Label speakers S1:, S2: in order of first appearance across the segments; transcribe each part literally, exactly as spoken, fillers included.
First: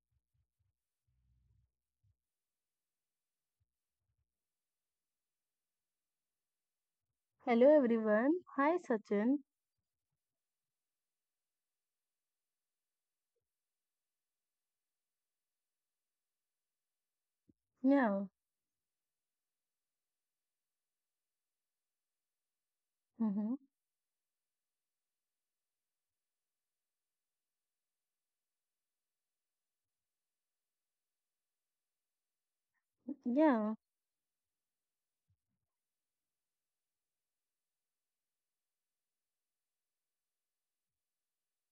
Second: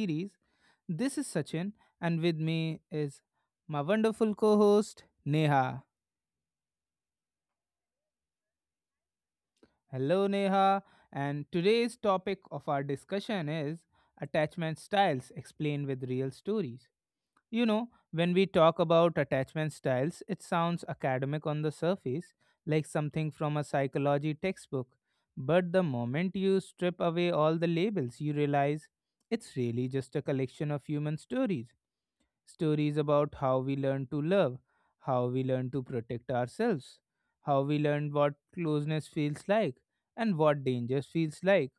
S1: series. This is Sachin, and with me is my wonderful co host, Neha.
S2: Hello everyone. Hi Sachin.
S1: Hello, Neha. And today's topic of our discussion is attachment styles explained with real stories. You know,
S2: Yeah.
S1: when we talk about attachment styles, it sounds academic on the surface, like something from
S2: Mm-hmm.
S1: a psychology textbook. But the moment you strip away all the labels, you realize it's really just a collection of human stories. Stories about how we
S2: Yeah.
S1: learn to love, how we learn to protect ourselves, how we learn what closeness feels like, and what danger feels like.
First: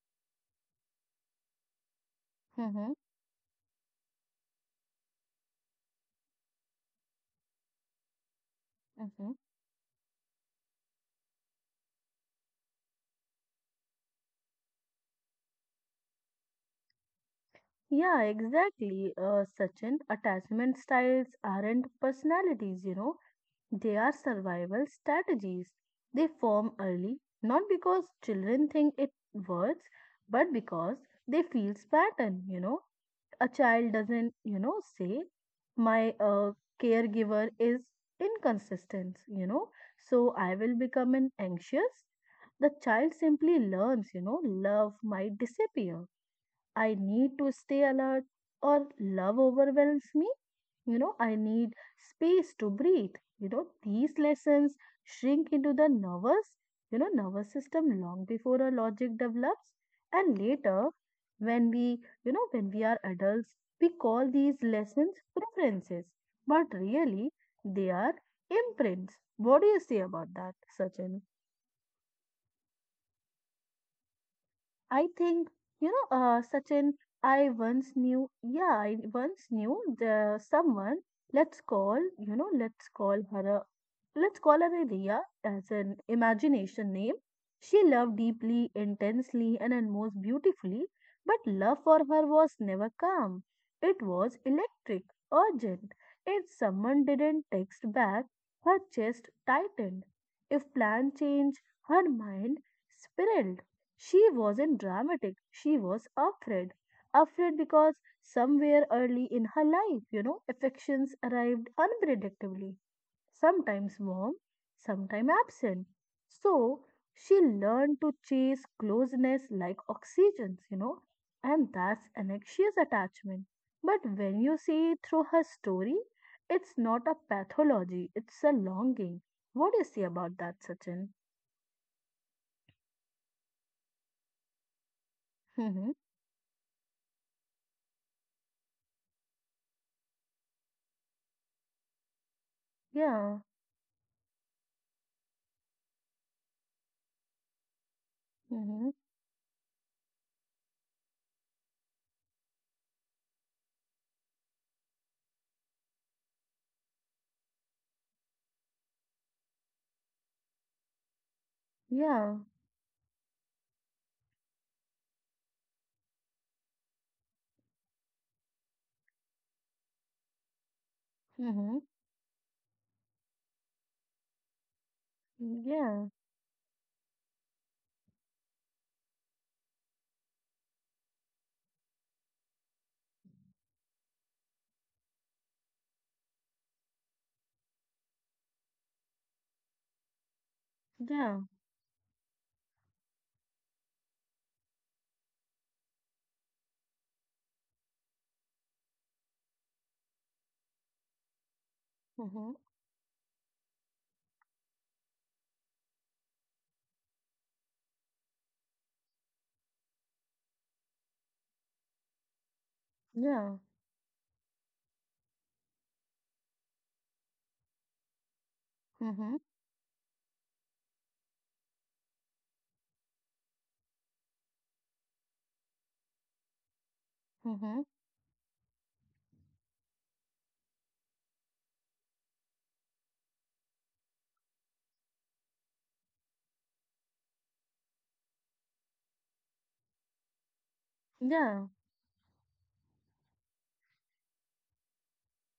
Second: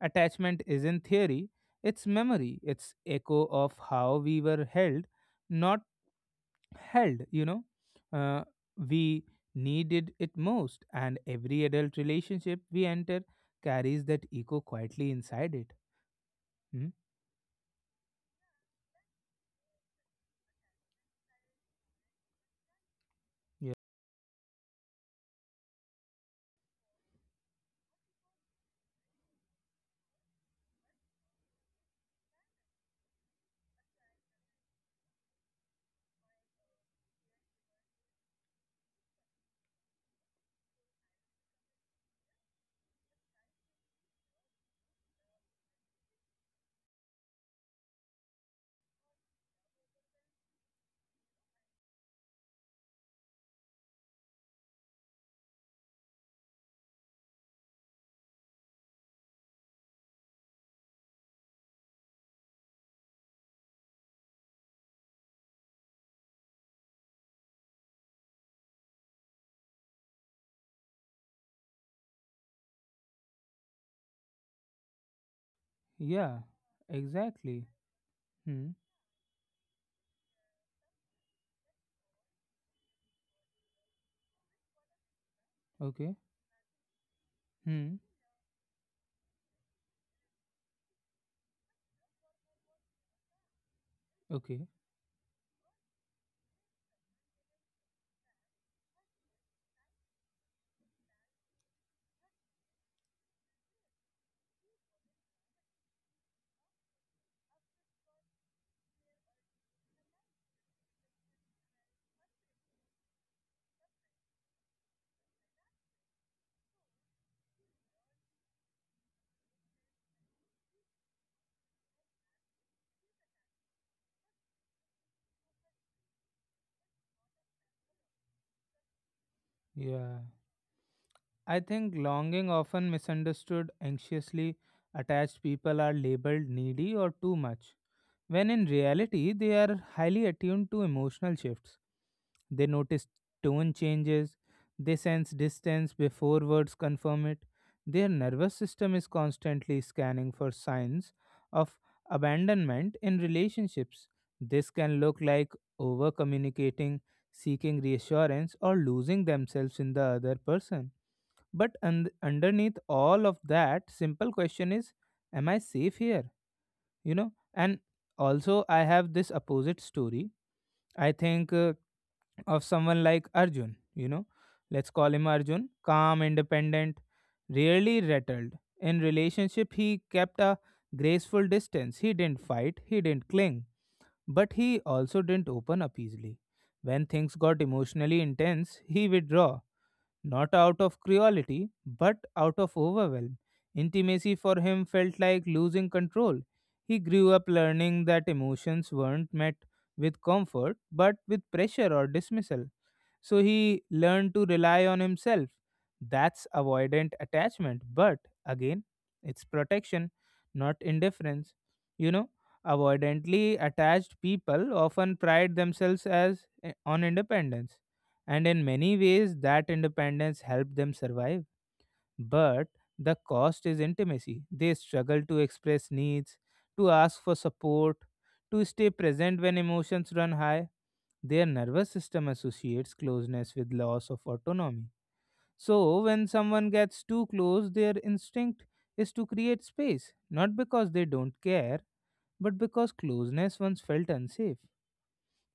S1: Attachment isn't theory, it's memory,
S2: Mm-hmm.
S1: it's echo of how we were held, not held, you know. Uh, we
S2: Mm-hmm.
S1: needed it most, and every adult relationship we enter carries that echo quietly inside it. Hmm?
S2: Yeah, exactly. Uh, Sachin, attachment styles aren't personalities, you know.
S1: Yeah.
S2: They are survival strategies. They form early, not because children think it works, but because they feel pattern, you know. A child doesn't, you know, say, my uh, caregiver is inconsistent, you know, so I will become an anxious. The child simply learns, you know, love might disappear. I need to stay alert or love overwhelms me you know I need space to breathe you know These lessons shrink into the nervous you know nervous system long before our logic develops. And later when we you know when we are adults, we call these lessons preferences, but really they are imprints. What do you say about that, Sachin? I think, you know, uh,
S1: Yeah,
S2: Sachin, I
S1: exactly.
S2: once knew,
S1: Hmm.
S2: yeah, I once knew the someone, let's call, you know, let's call her a, let's call her a Riya as an
S1: Okay.
S2: imagination name. She
S1: Hmm.
S2: loved deeply, intensely, and then most beautifully, but love for her was never calm. It was
S1: Okay.
S2: electric, urgent. If someone didn't text back, her chest tightened. If plan changed, her mind spiraled. She wasn't dramatic, she was afraid. Afraid because somewhere early in her life, you know, affections arrived unpredictably, sometimes warm, sometimes absent. So she learned to chase closeness like oxygen, you know, and that's an anxious attachment. But when you see through her story, it's not a pathology, it's a longing. What do you say
S1: Yeah.
S2: about that, Sachin?
S1: I think longing often misunderstood, anxiously attached people
S2: Hmm.
S1: are labeled needy or too much, when in reality they are highly attuned to emotional shifts. They notice
S2: Yeah.
S1: tone changes. They sense distance before words confirm it. Their nervous
S2: Hmm.
S1: system is constantly scanning for signs of abandonment in relationships. This can look like over communicating, seeking reassurance, or losing themselves in the other person. But un-
S2: Yeah.
S1: underneath all of that, simple question is, am I safe here? You know, and also I have this opposite story. I think. Uh,
S2: Mhm.
S1: of someone like Arjun, you know. Let's call him Arjun,
S2: Yeah.
S1: calm, independent, rarely rattled. In relationship, he kept a graceful distance. He didn't fight, he didn't cling, but he also didn't open up easily. When things got emotionally intense, he withdrew, not out of
S2: Yeah.
S1: cruelty, but out of overwhelm. Intimacy for him felt like losing control. He grew up learning that emotions weren't met with comfort, but with pressure or
S2: Mhm.
S1: dismissal. So he learned to rely on himself. That's avoidant attachment. But again, it's protection, not indifference. You know,
S2: Yeah.
S1: avoidantly attached people often pride themselves as eh, on independence. And in many
S2: Mhm.
S1: ways, that independence helped them survive. But the cost is intimacy. They struggle to express needs, to ask for
S2: Mhm.
S1: support, to stay present when emotions run high. Their nervous system associates closeness with loss of autonomy. So, when someone gets too close, their instinct is to create space, not because they don't
S2: Yeah.
S1: care, but because closeness once felt unsafe,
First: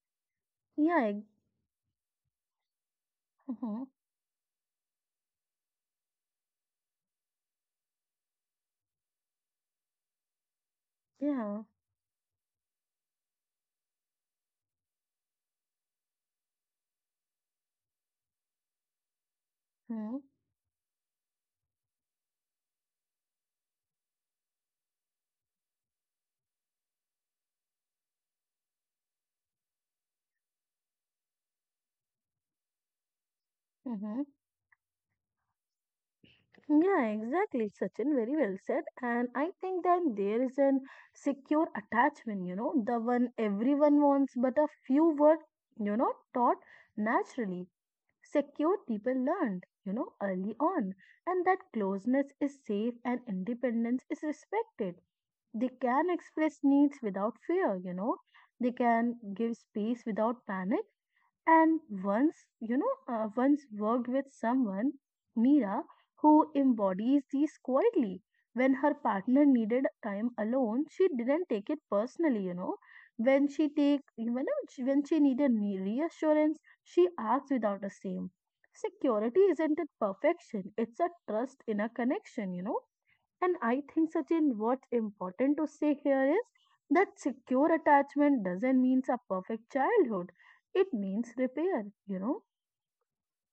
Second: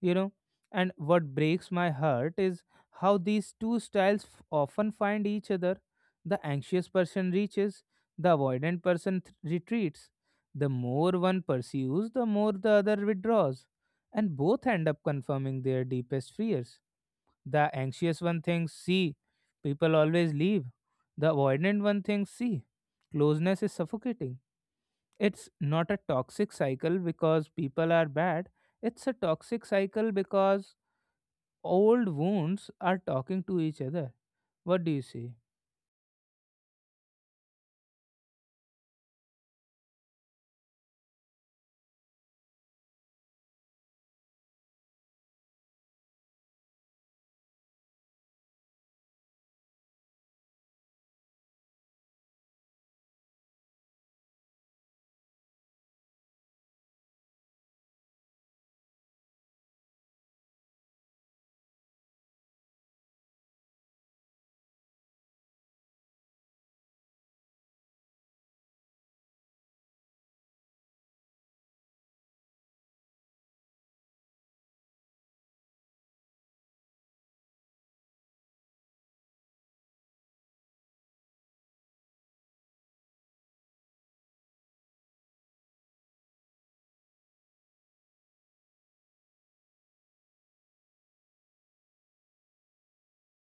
S1: you know. And
S2: Yeah. ex-
S1: what breaks my heart is how these two
S2: Mhm.
S1: styles f- often find each other. The anxious person reaches, the avoidant person th- retreats. The more one
S2: Yeah.
S1: pursues, the more the other withdraws, and both end up confirming their deepest fears. The anxious one thinks, see, people
S2: Mhm.
S1: always leave. The avoidant one thinks, see, closeness is suffocating. It's not a toxic cycle because people are bad. It's a toxic cycle because old wounds are talking to each other.
S2: Mhm.
S1: What do you say?
S2: Yeah, exactly, Sachin. Very well said. And I think that there is an secure attachment, you know, the one everyone wants, but a few were, you know, taught naturally. Secure people learned, you know, early on. And that closeness is safe and independence is respected. They can express needs without fear, you know. They can give space without panic. And once, you know, uh, once worked with someone, Mira, who embodies these quietly. When her partner needed time alone, she didn't take it personally, you know. When she take, you know, she- when she needed me- reassurance, she asked without a shame. Security isn't it perfection? It's a trust in a connection, you know And I think, Sachin, what's important to say here is that secure attachment doesn't mean a perfect childhood. It means repair, you know.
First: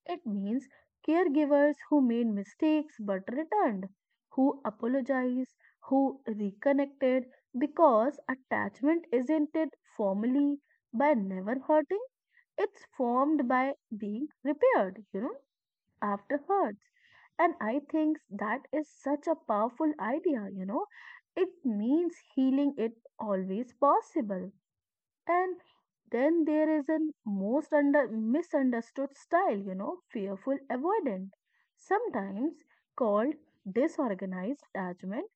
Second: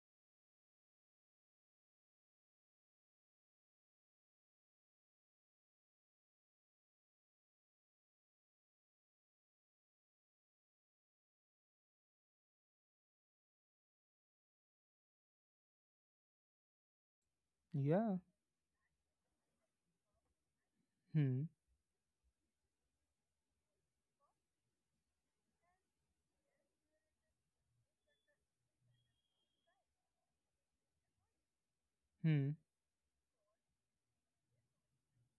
S2: It means caregivers who made mistakes but returned, who apologized, who reconnected, because attachment isn't it formally by never hurting, it's formed by being repaired, you know afterwards. And I
S1: Yeah.
S2: think that is such a powerful idea, you know.
S1: Hmm.
S2: It means healing it always possible. And then there is a most under misunderstood style, you know, fearful avoidant,
S1: Hmm.
S2: sometimes called disorganized attachment.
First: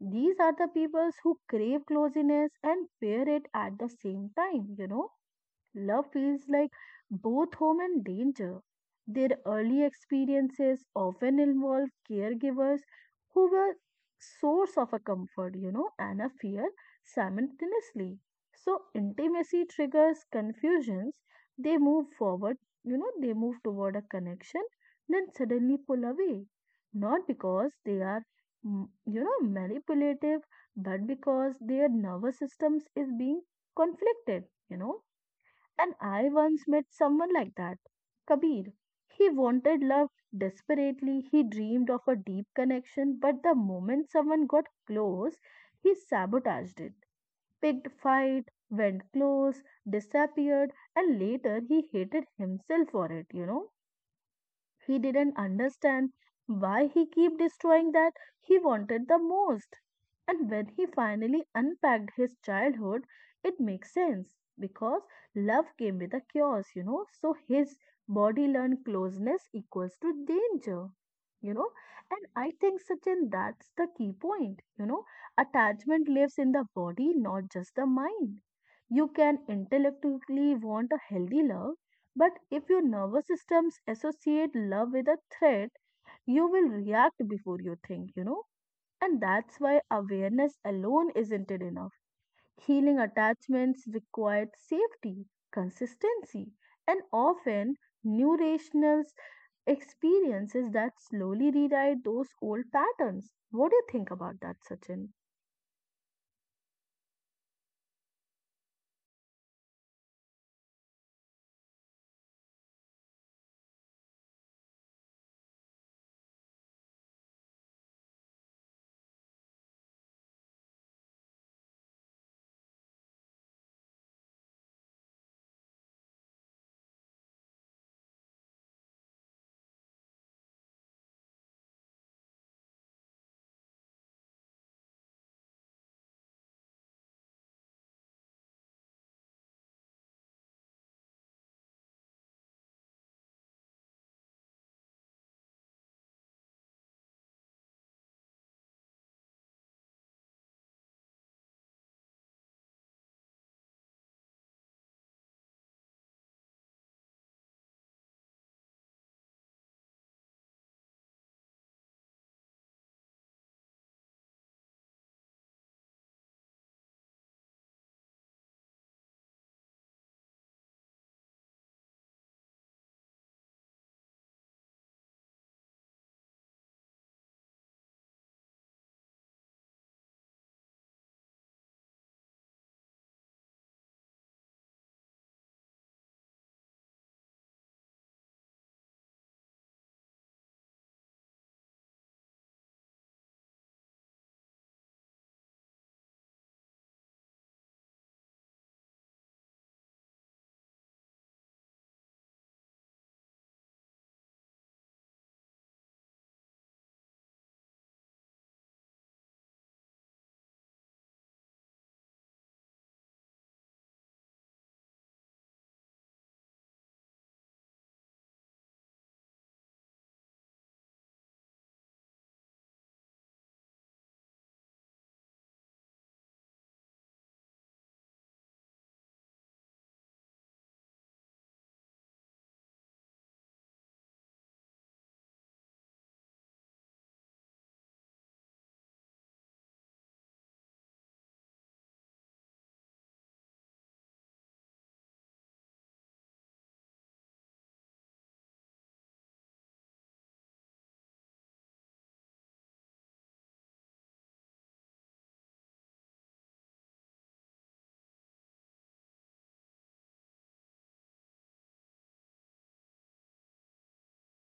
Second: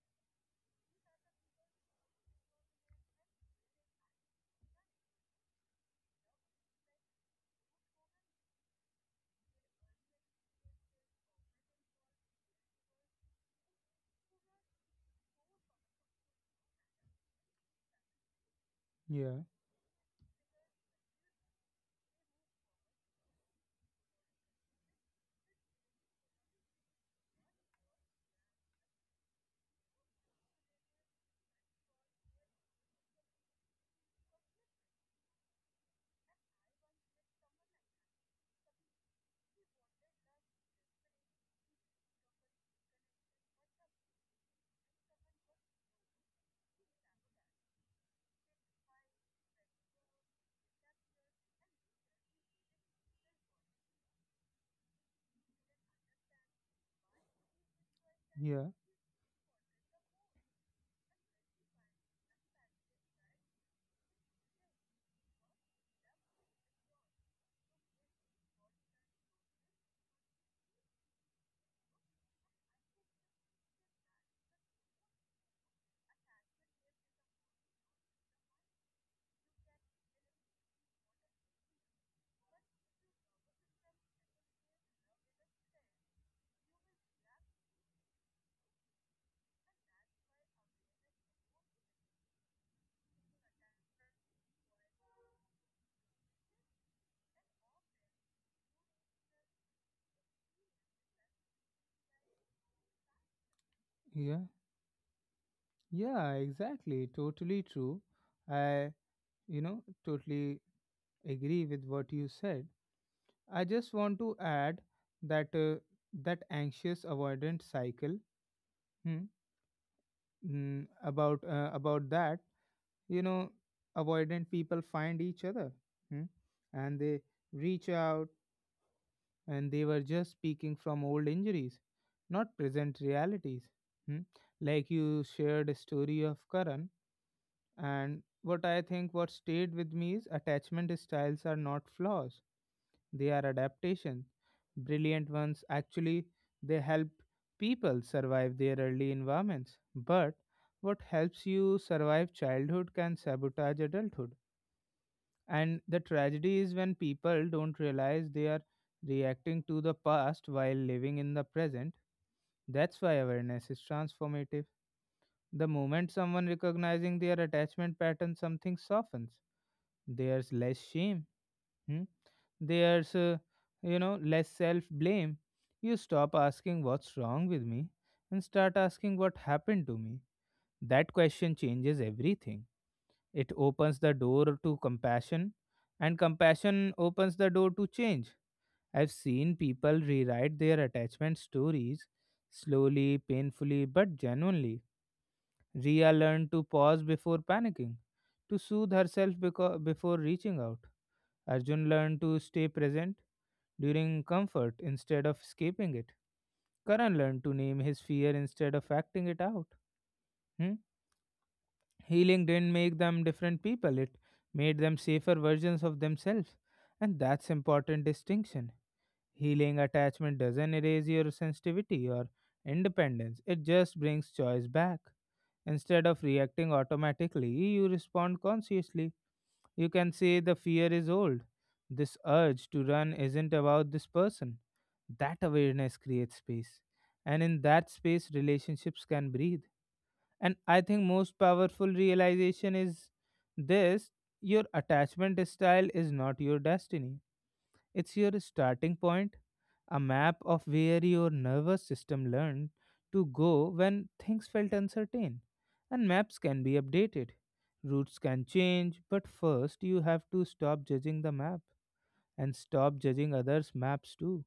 S2: These are the peoples who crave closeness and fear it at the same time, you know Love feels like both home and danger. Their early experiences often involve caregivers who were source of a comfort, you know, and a fear simultaneously. So
S1: Yeah.
S2: intimacy triggers confusions. They move forward, you know, they move toward a connection, then suddenly pull away. Not because they are, mm, you know, manipulative, but because their nervous systems is being conflicted, you know And I once met someone like that. Kabir. He wanted love desperately. He dreamed of a deep connection, but the moment someone got close, he sabotaged it. Picked fight, went close, disappeared, and later he hated himself for it, you know. He didn't understand why he kept destroying that he
S1: Yeah.
S2: wanted the most. And when he finally unpacked his childhood, it makes sense because love came with a chaos, you know. So his body learned closeness equals to danger, you know. And I think, Sachin, that's the key point, you know. Attachment lives in the body, not just the mind. You can intellectually want a healthy love, but if your nervous systems associate love with a threat, you will react before you think, you know? And that's why awareness alone isn't it enough. Healing attachments required safety, consistency, and often new rational experiences that slowly rewrite those old patterns. What do you think
S1: Yeah.
S2: about that, Sachin?
S1: Yeah. Exactly. Totally true. I, you know, Totally agree with what you said. I just want to add that uh, that anxious avoidant cycle, hmm, mm, about uh, about that you know avoidant people find each other, hmm, and they reach out, and they were just speaking from old injuries, not present realities. Hmm. Like you shared a story of Karan, and what I think what stayed with me is attachment styles are not flaws. They are adaptation. Brilliant ones actually, they help people survive their early environments. But what helps you survive childhood can sabotage adulthood. And the tragedy is when people don't realize they are reacting to the past while living in the present. That's why awareness is transformative. The moment someone recognizing their attachment pattern, something softens. There's less shame. Hmm. there's uh, you know less self blame. You stop asking what's wrong with me, and start asking what happened to me. That question changes everything. It opens the door to compassion, and compassion opens the door to change. I've seen people rewrite their attachment stories, slowly, painfully, but genuinely. Ria learned to pause before panicking, to soothe herself beco- before reaching out. Arjun learned to stay present during comfort instead of escaping it. Karan learned to name his fear instead of acting it out. Hmm? Healing didn't make them different people, it made them safer versions of themselves. And that's important distinction. Healing attachment doesn't erase your sensitivity or independence, it just brings choice back. Instead of reacting automatically, you respond consciously. You can say the fear is old. This urge to run isn't about this person. That awareness creates space. And in that space, relationships can breathe. And I think most powerful realization is this: your attachment style is not your destiny, it's your starting point, a map of where your nervous system learned to go when things felt uncertain. And maps can be updated, routes can change, but first you have to stop judging the map and stop judging others' maps too.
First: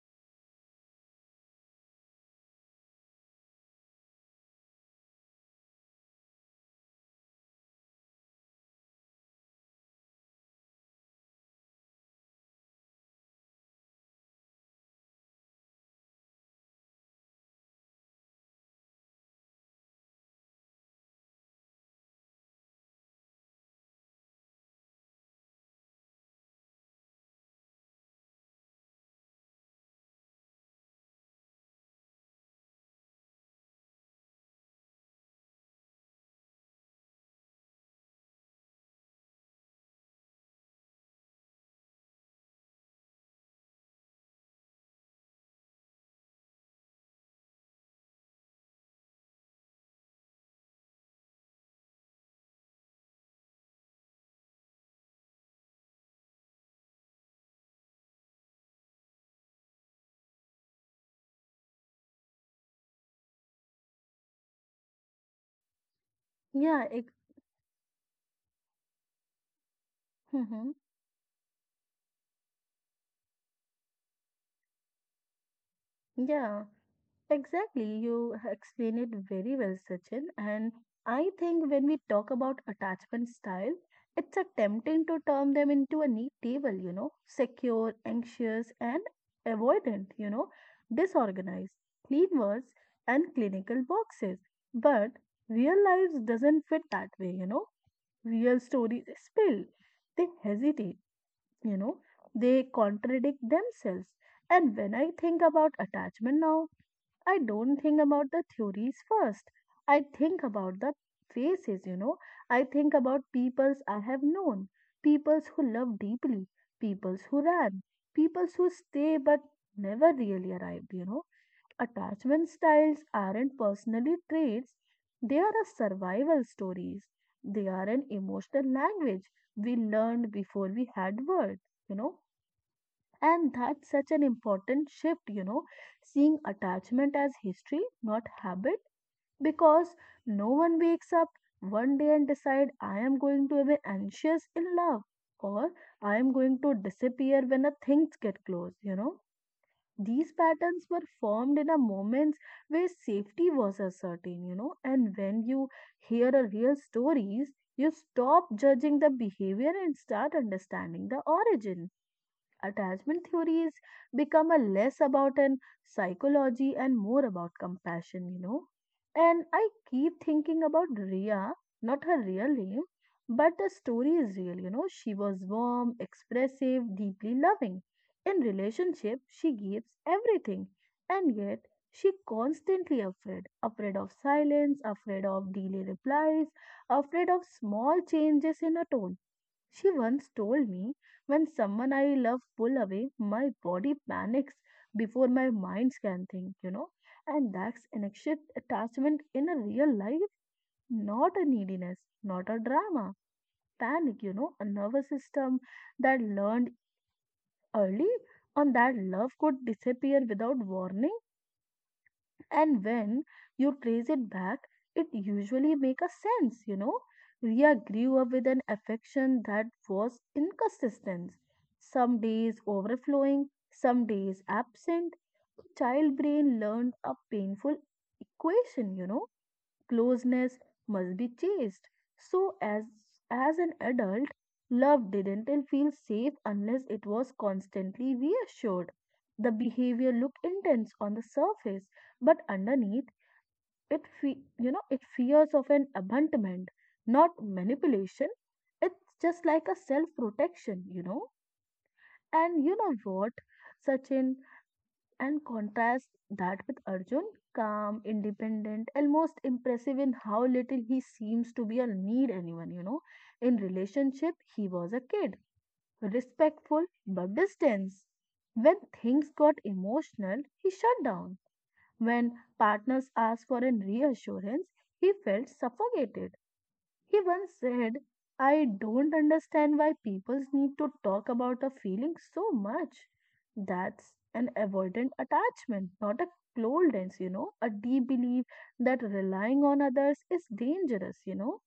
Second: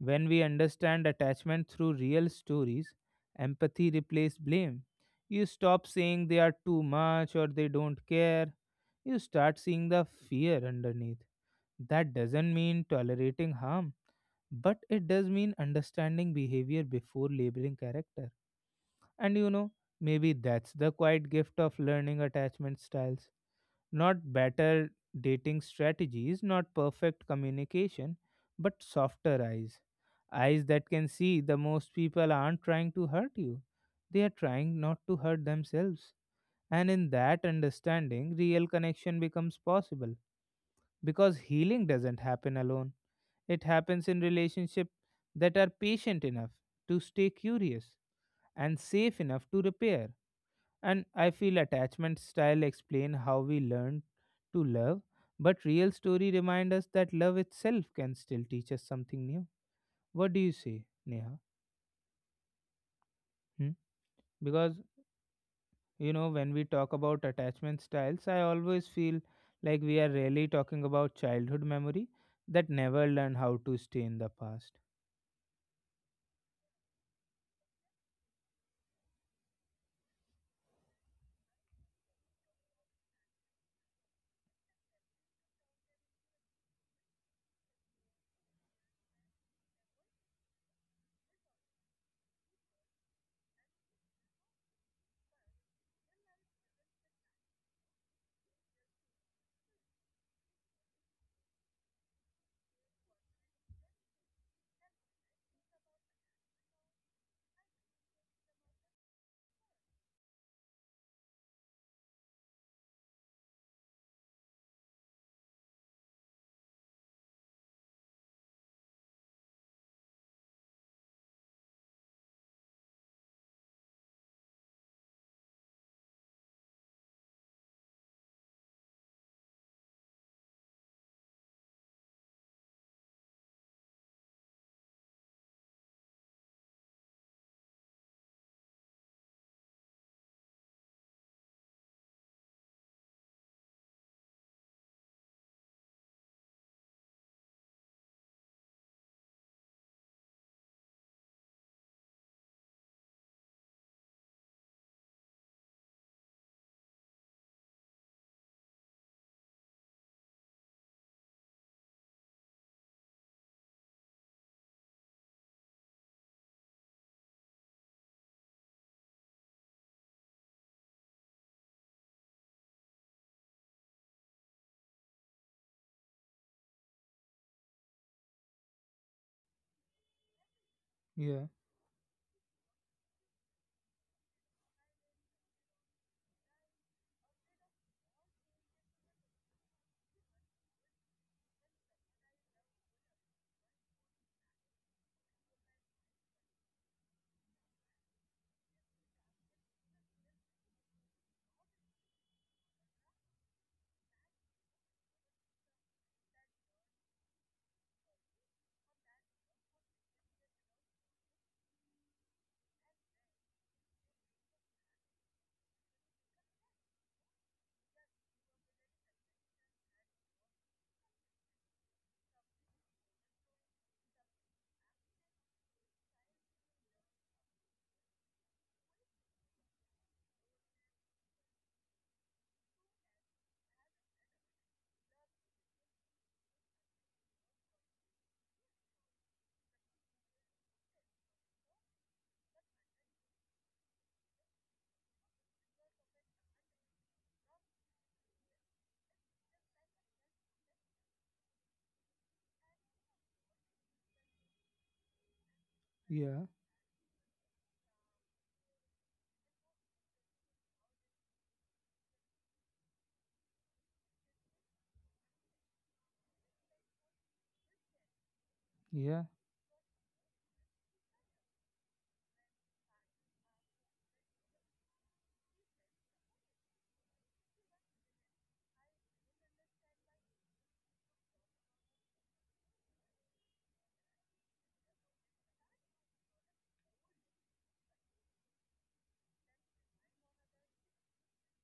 S1: When we understand attachment through real stories, empathy replaces blame. You stop saying they are too much or they don't care. You start seeing the fear underneath. That doesn't mean tolerating harm, but it does mean understanding behavior before labeling character. And you know, maybe that's the quiet gift of learning attachment styles. Not better dating strategies, not perfect communication, but softer eyes. Eyes that can see the most people aren't trying to hurt you, they are trying not to hurt themselves. And in that understanding, real connection becomes possible, because healing doesn't happen alone, it happens in relationships that are patient enough to stay curious and safe enough to repair. And I feel attachment style explain how we learn to love, but real story remind us that love itself can still teach us something new. What do you say, Neha? Hmm? Because you know when we
S2: Yeah,
S1: talk
S2: it,
S1: about attachment styles, I always feel like we are really
S2: hmm,
S1: talking about childhood memory that never learn how to stay in the past.
S2: yeah. Exactly, you h- explain it very well, Sachin. And I think when we talk about attachment style, it's a tempting to turn them into a neat table, you know, secure, anxious, and avoidant, you know, disorganized, clean words, and clinical boxes. But real lives doesn't fit that way, you know. Real stories spill, they hesitate, you know, they contradict themselves. And when I think about attachment now, I don't think about the theories first. I think about the faces, you know. I think about peoples I have known, peoples who love deeply, peoples who ran, peoples who stay but never really arrived, you know. Attachment styles aren't personally traits, they are a survival stories. They are an emotional language we learned before we had words, you know and that's such an important shift, you know, seeing attachment as history, not habit, because no one wakes up one day and decide I am going to be anxious in love or I am going to disappear when a things get close, you know. These patterns were formed in a moments where safety was uncertain, you know, and when you hear a real stories, you stop judging the behavior and start understanding the origin. Attachment theories become a less about an psychology and more about compassion you know And I keep thinking about Ria, not her real name, but the story is real you know She was warm, expressive, deeply loving. In relationship she gives everything, and
S1: Yeah,
S2: yet she constantly afraid, afraid of silence, afraid of delay replies, afraid of small changes in her tone. She once told me, when someone I love pull away, my body panics before my mind can think, you know. And that's an anxious attachment in a real life, not a neediness, not a drama. Panic, you know, a nervous system that learned early on that love could disappear without warning. And when you trace it back, it usually make a sense you know Ria grew up with an affection that was inconsistent, some days overflowing, some days absent. The child brain learned a painful equation you know Closeness must be chased. So as as an adult, love didn't and feel safe unless it was constantly reassured. The behavior looked intense on the surface, but underneath it fe- you know it fears of an abandonment, not manipulation. It's just like a self-protection, you know. And you know what, Sachin? And contrast
S1: yeah,
S2: that with Arjun, calm, independent, almost impressive in how little he seems to be or need anyone, you know. In relationship, he was a kid, respectful but distant. When things
S1: yeah,
S2: got emotional, he shut down. When partners asked for an reassurance, he felt suffocated. He once said, I don't understand why people need to talk about a feeling so much. That's an avoidant attachment, not a coldness, you know, a deep belief that relying on others is dangerous, you know.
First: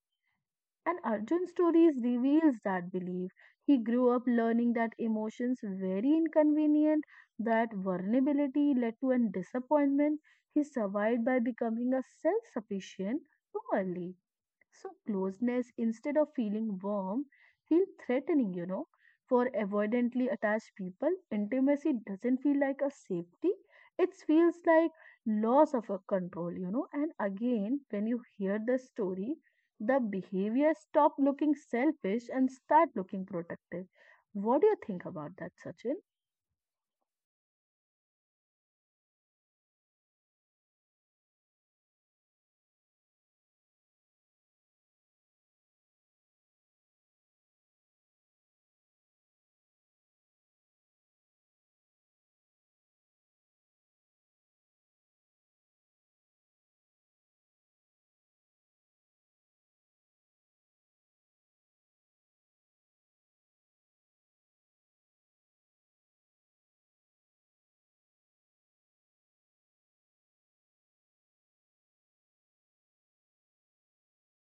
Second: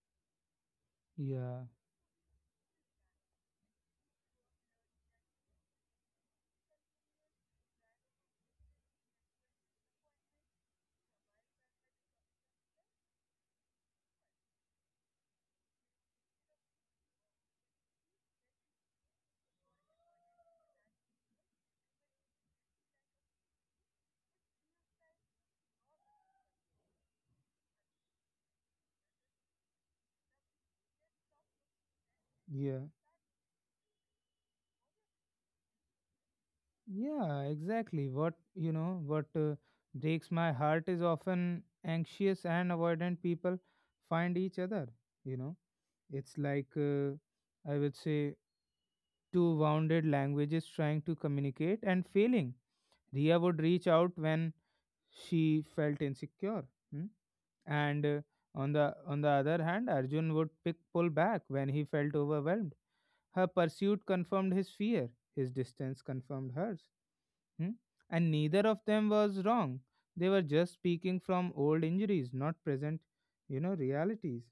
S2: And Arjun's
S1: yeah.
S2: stories reveals that belief. He grew up learning that emotions very inconvenient, that vulnerability led to a disappointment. He survived by becoming a self-sufficient too early so closeness, instead of feeling warm, feel threatening, you know. For avoidantly attached people, intimacy doesn't feel like a safety. It feels like loss of a control, you know. And again, when you hear the story, the behavior stop looking selfish and
S1: Yeah,
S2: start looking protective. What do you think about that, Sachin?
S1: yeah, exactly. What you know, what uh, breaks my heart is often anxious and avoidant people find each other. You know, it's like uh, I would say two wounded languages trying to communicate and failing. Ria would reach out when she felt insecure, hmm? and uh, on the on the other hand, Arjun would pick pull back when he felt overwhelmed. Her pursuit confirmed his fear. His distance confirmed hers. Hmm? And neither of them was wrong. They were just speaking from old injuries, not present, you know, realities.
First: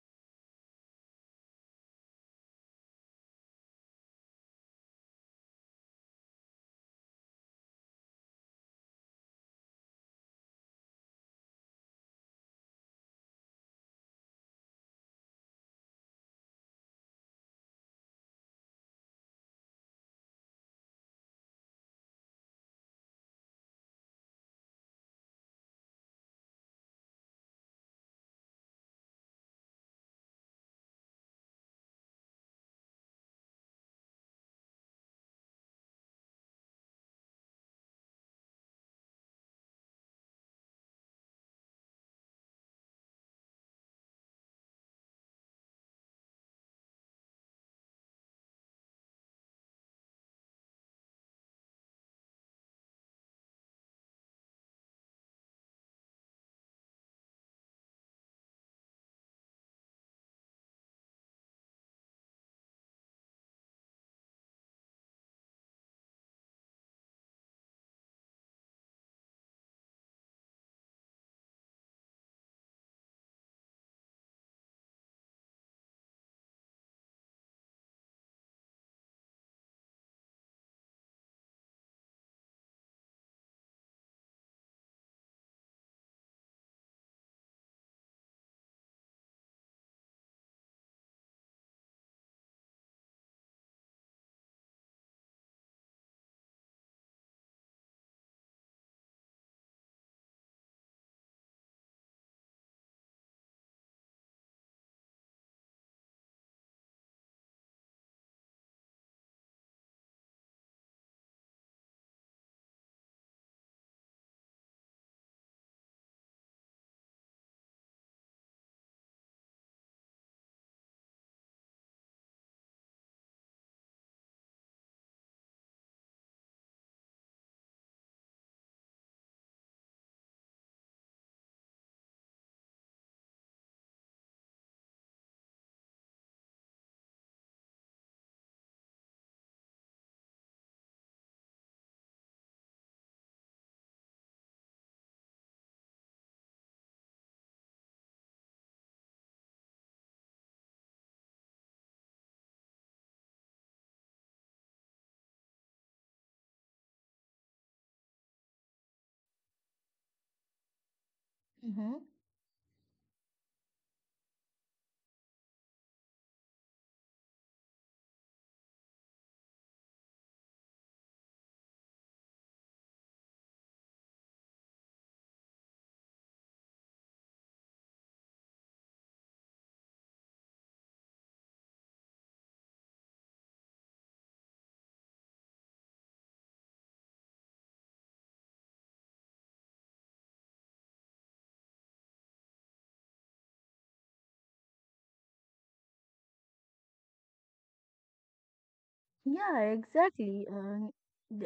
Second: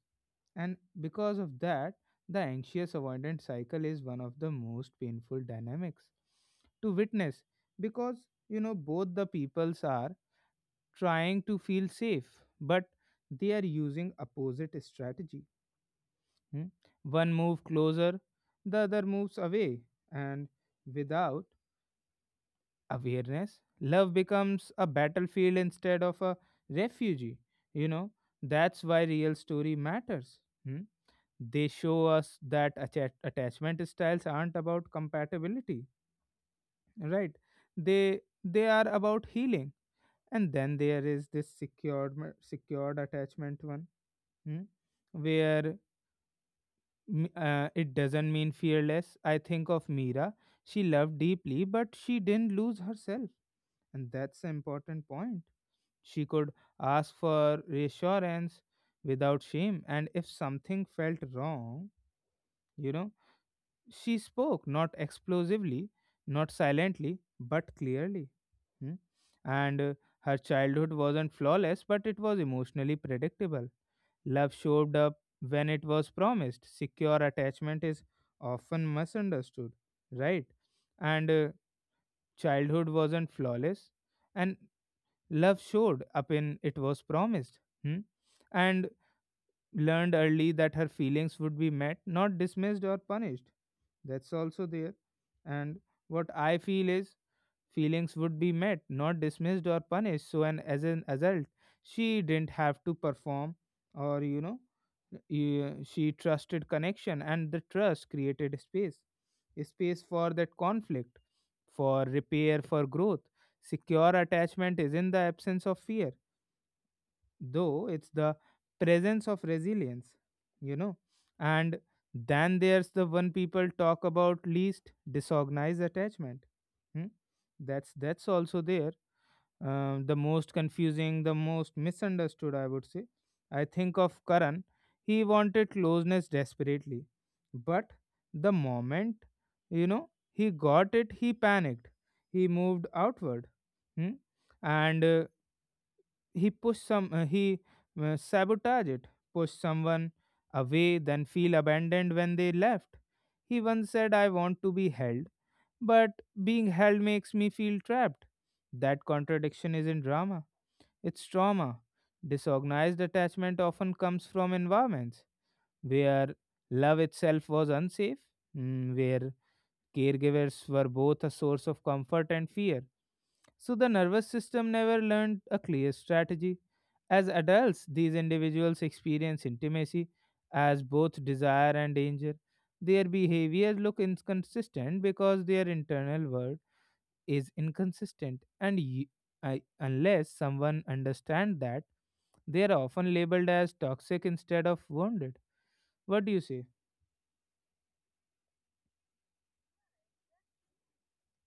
S1: And because of that, the anxious avoidant cycle is one of the most painful dynamics to witness because, you know, both the peoples are trying to feel safe, but they are using opposite strategy. Hmm? One move closer, the other moves away, and without awareness, love becomes a battlefield instead of a refugee. You know, that's why real story matters. Hmm? They show us that atta- attachment styles aren't about compatibility, right? They they are about healing. And then there is this secured ma- secured attachment one, hmm, where m- uh, it doesn't mean fearless. I think of Mira. She loved deeply, but she didn't lose herself, and that's an important point. She could ask for reassurance without shame, and if something felt wrong, you know, she spoke, not explosively, not silently, but clearly. Hmm. And uh, Her childhood wasn't flawless, but it was emotionally predictable. Love showed up when it was promised. Secure attachment is often misunderstood, right? And uh, Childhood wasn't flawless, and love showed up in it was promised. Hmm? And learned early that her feelings would be met, not dismissed or punished. That's also there. And what I feel is feelings would be met, not dismissed or punished. So, and as an adult, she didn't have to perform or, you know, y- she trusted connection, and the trust created space, a space for that conflict, for repair, for growth. Secure attachment is in the absence of fear, though it's the presence of resilience, you know. And then there's the one people talk about least, disorganized attachment. Hmm? that's that's also there. Um, the most confusing, the most misunderstood I would say. I think of Karan. He wanted closeness desperately, but the moment, you know, he got it he panicked. He moved outward. Hmm? and uh, he pushed some uh, he uh, sabotage it, pushed someone away, then feel abandoned when they left. He once said, I want to be held, but being held makes me feel trapped. That contradiction isn't drama, it's trauma. Disorganized attachment often comes from environments where love itself was unsafe. Mm, where caregivers were both a source of comfort and fear, so the nervous system never learned a clear strategy. As adults, these individuals experience intimacy as both desire and danger. Their behaviors look inconsistent because their internal world is inconsistent, and y- I, unless someone understands that, they are often labeled as toxic instead of wounded. What do you say?
S2: Yeah, exactly. And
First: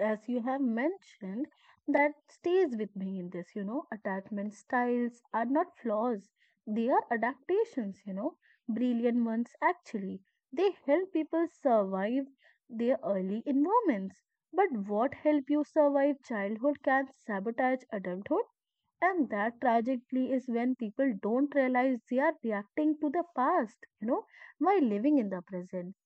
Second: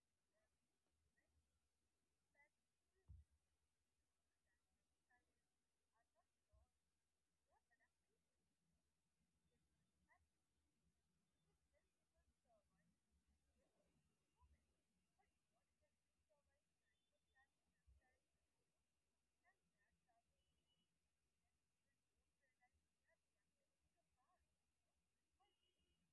S2: as you have mentioned, that stays with me in this, you know, Attachment styles are not flaws. They are adaptations, you know, brilliant ones actually. They help people survive their early environments. But what help you survive childhood can sabotage adulthood. And that tragically is when people don't realize they are reacting to the past, you know, while living in the present.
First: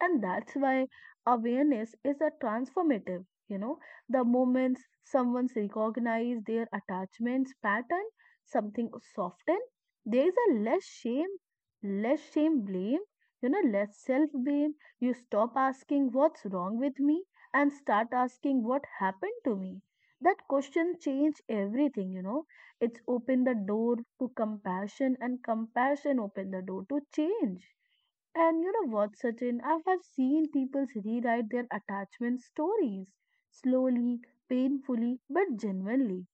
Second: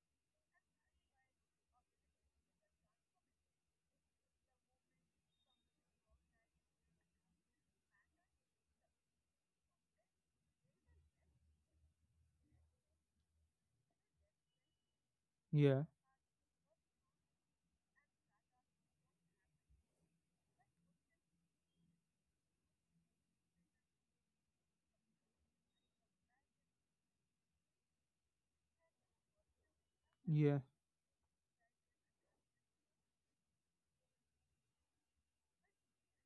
S2: And that's why awareness is a transformative, you know, The moments someone's recognize their attachments pattern, something soften, there is a less shame, less shame blame, you know, less self-blame. You stop
S1: Yeah,
S2: asking what's wrong with me and start asking what happened to me. That question changed everything, you know. It's opened the door to compassion and compassion opened the door to change. And you know what, Sachin? I have seen
S1: yeah,
S2: people rewrite their attachment stories slowly, painfully, but genuinely.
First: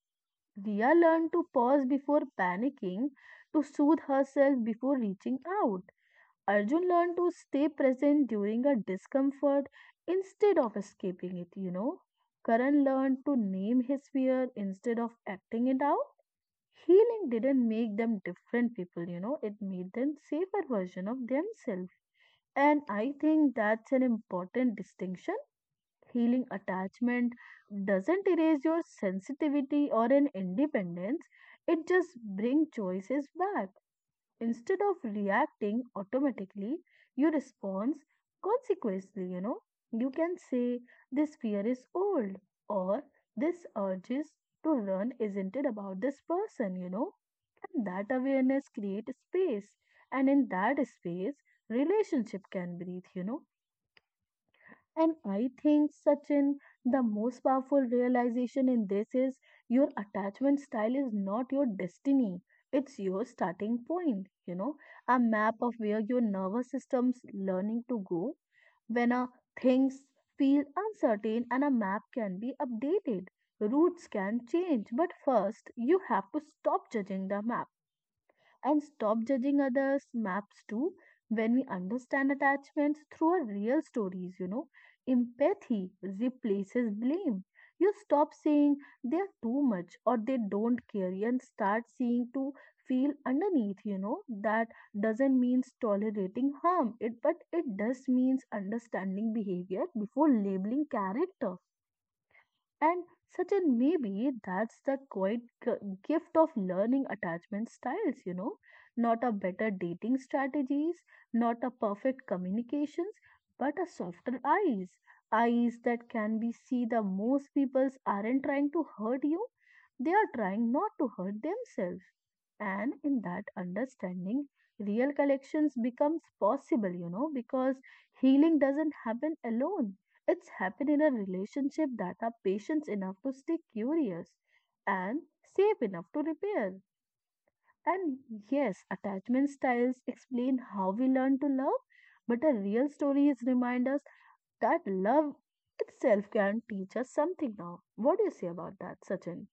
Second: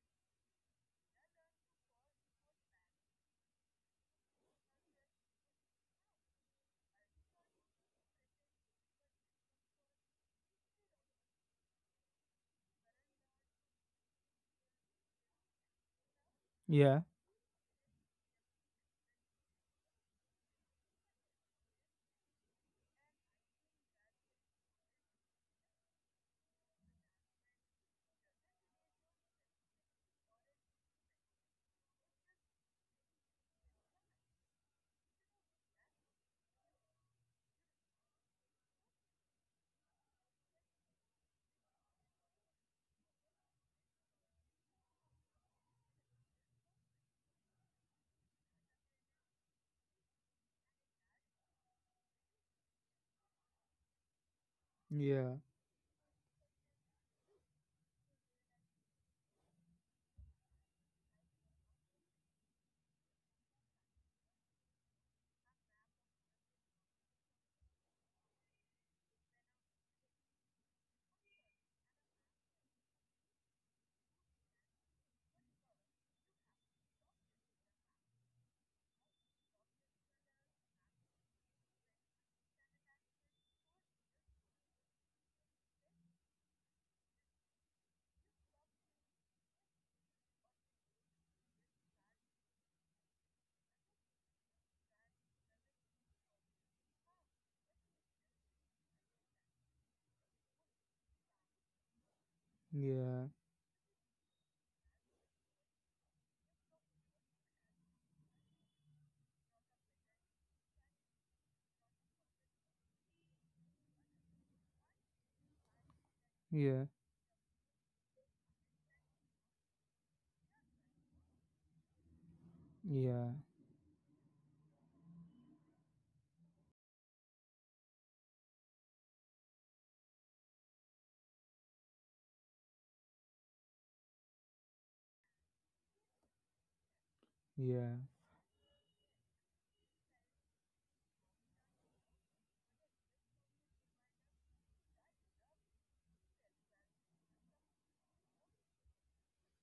S2: Ria learned to pause before panicking, to soothe herself before reaching out. Arjun learned to stay present during a discomfort instead of escaping it, you know. Karan learned to name his fear instead of acting it out.
S1: yeah,
S2: Healing didn't make them different people, you know, it made them safer version of themselves. And I think that's an important distinction. Healing attachment doesn't erase your sensitivity or an independence, it just brings choices back. Instead of reacting automatically, you respond consequently, you know. You can say, "This fear is old," or, "This urges to run isn't it about this person," you know. And that awareness creates space, and in that space, relationship can breathe, you know and
S1: yeah,
S2: I think, Sachin, the most powerful realization in this is your attachment style is not your destiny, it's your starting point. You know, a map of where your nervous system's learning to go when uh, things feel uncertain, and a map can be updated. Routes can change, but first you have to stop judging the map and stop judging others maps too. When we understand attachments through our real stories, you know empathy replaces blame. You stop saying they're too much or they don't care and start seeing to feel underneath, you know that doesn't mean tolerating harm, it but it does means understanding behavior before labeling character. And
S1: yeah,
S2: certain maybe that's the quite g- gift of learning attachment styles, you know, not a better dating strategies, not a perfect communications, but a softer eyes, eyes that can be
S1: yeah,
S2: see the most people's aren't trying to hurt you, they are trying not to hurt themselves. And
S1: yeah,
S2: in that understanding, real collections becomes possible, you know, because healing doesn't happen alone, it's happen in a relationship that are patient enough to stay curious and safe enough to repair.
S1: yeah.
S2: And yes, attachment styles explain how we learn to love, but a real story is remind us that love itself can teach us something now. What do you say about that, Sachin?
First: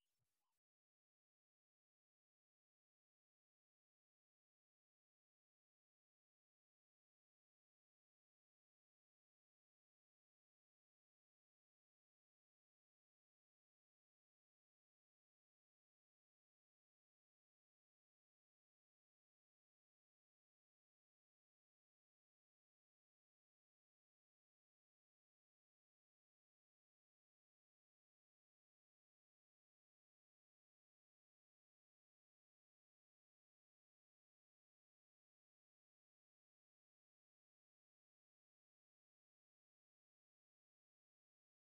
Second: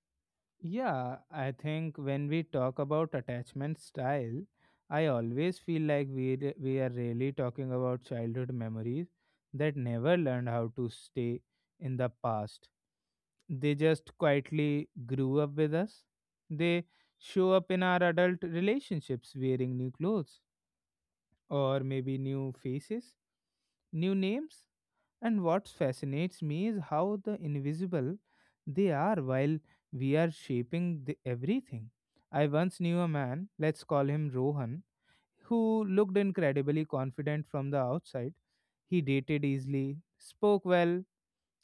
S1: Yeah, I think when we talk about attachment style, I always feel like we re- we are really talking about childhood memories that never learned how to stay in the past. They just quietly grew up with us. They show up in our adult relationships wearing new clothes or maybe new faces, new names. And what fascinates me is how the invisible they are while we are shaping the everything. I once knew a man, let's call him Rohan, who looked incredibly confident from the outside. He dated easily, spoke well,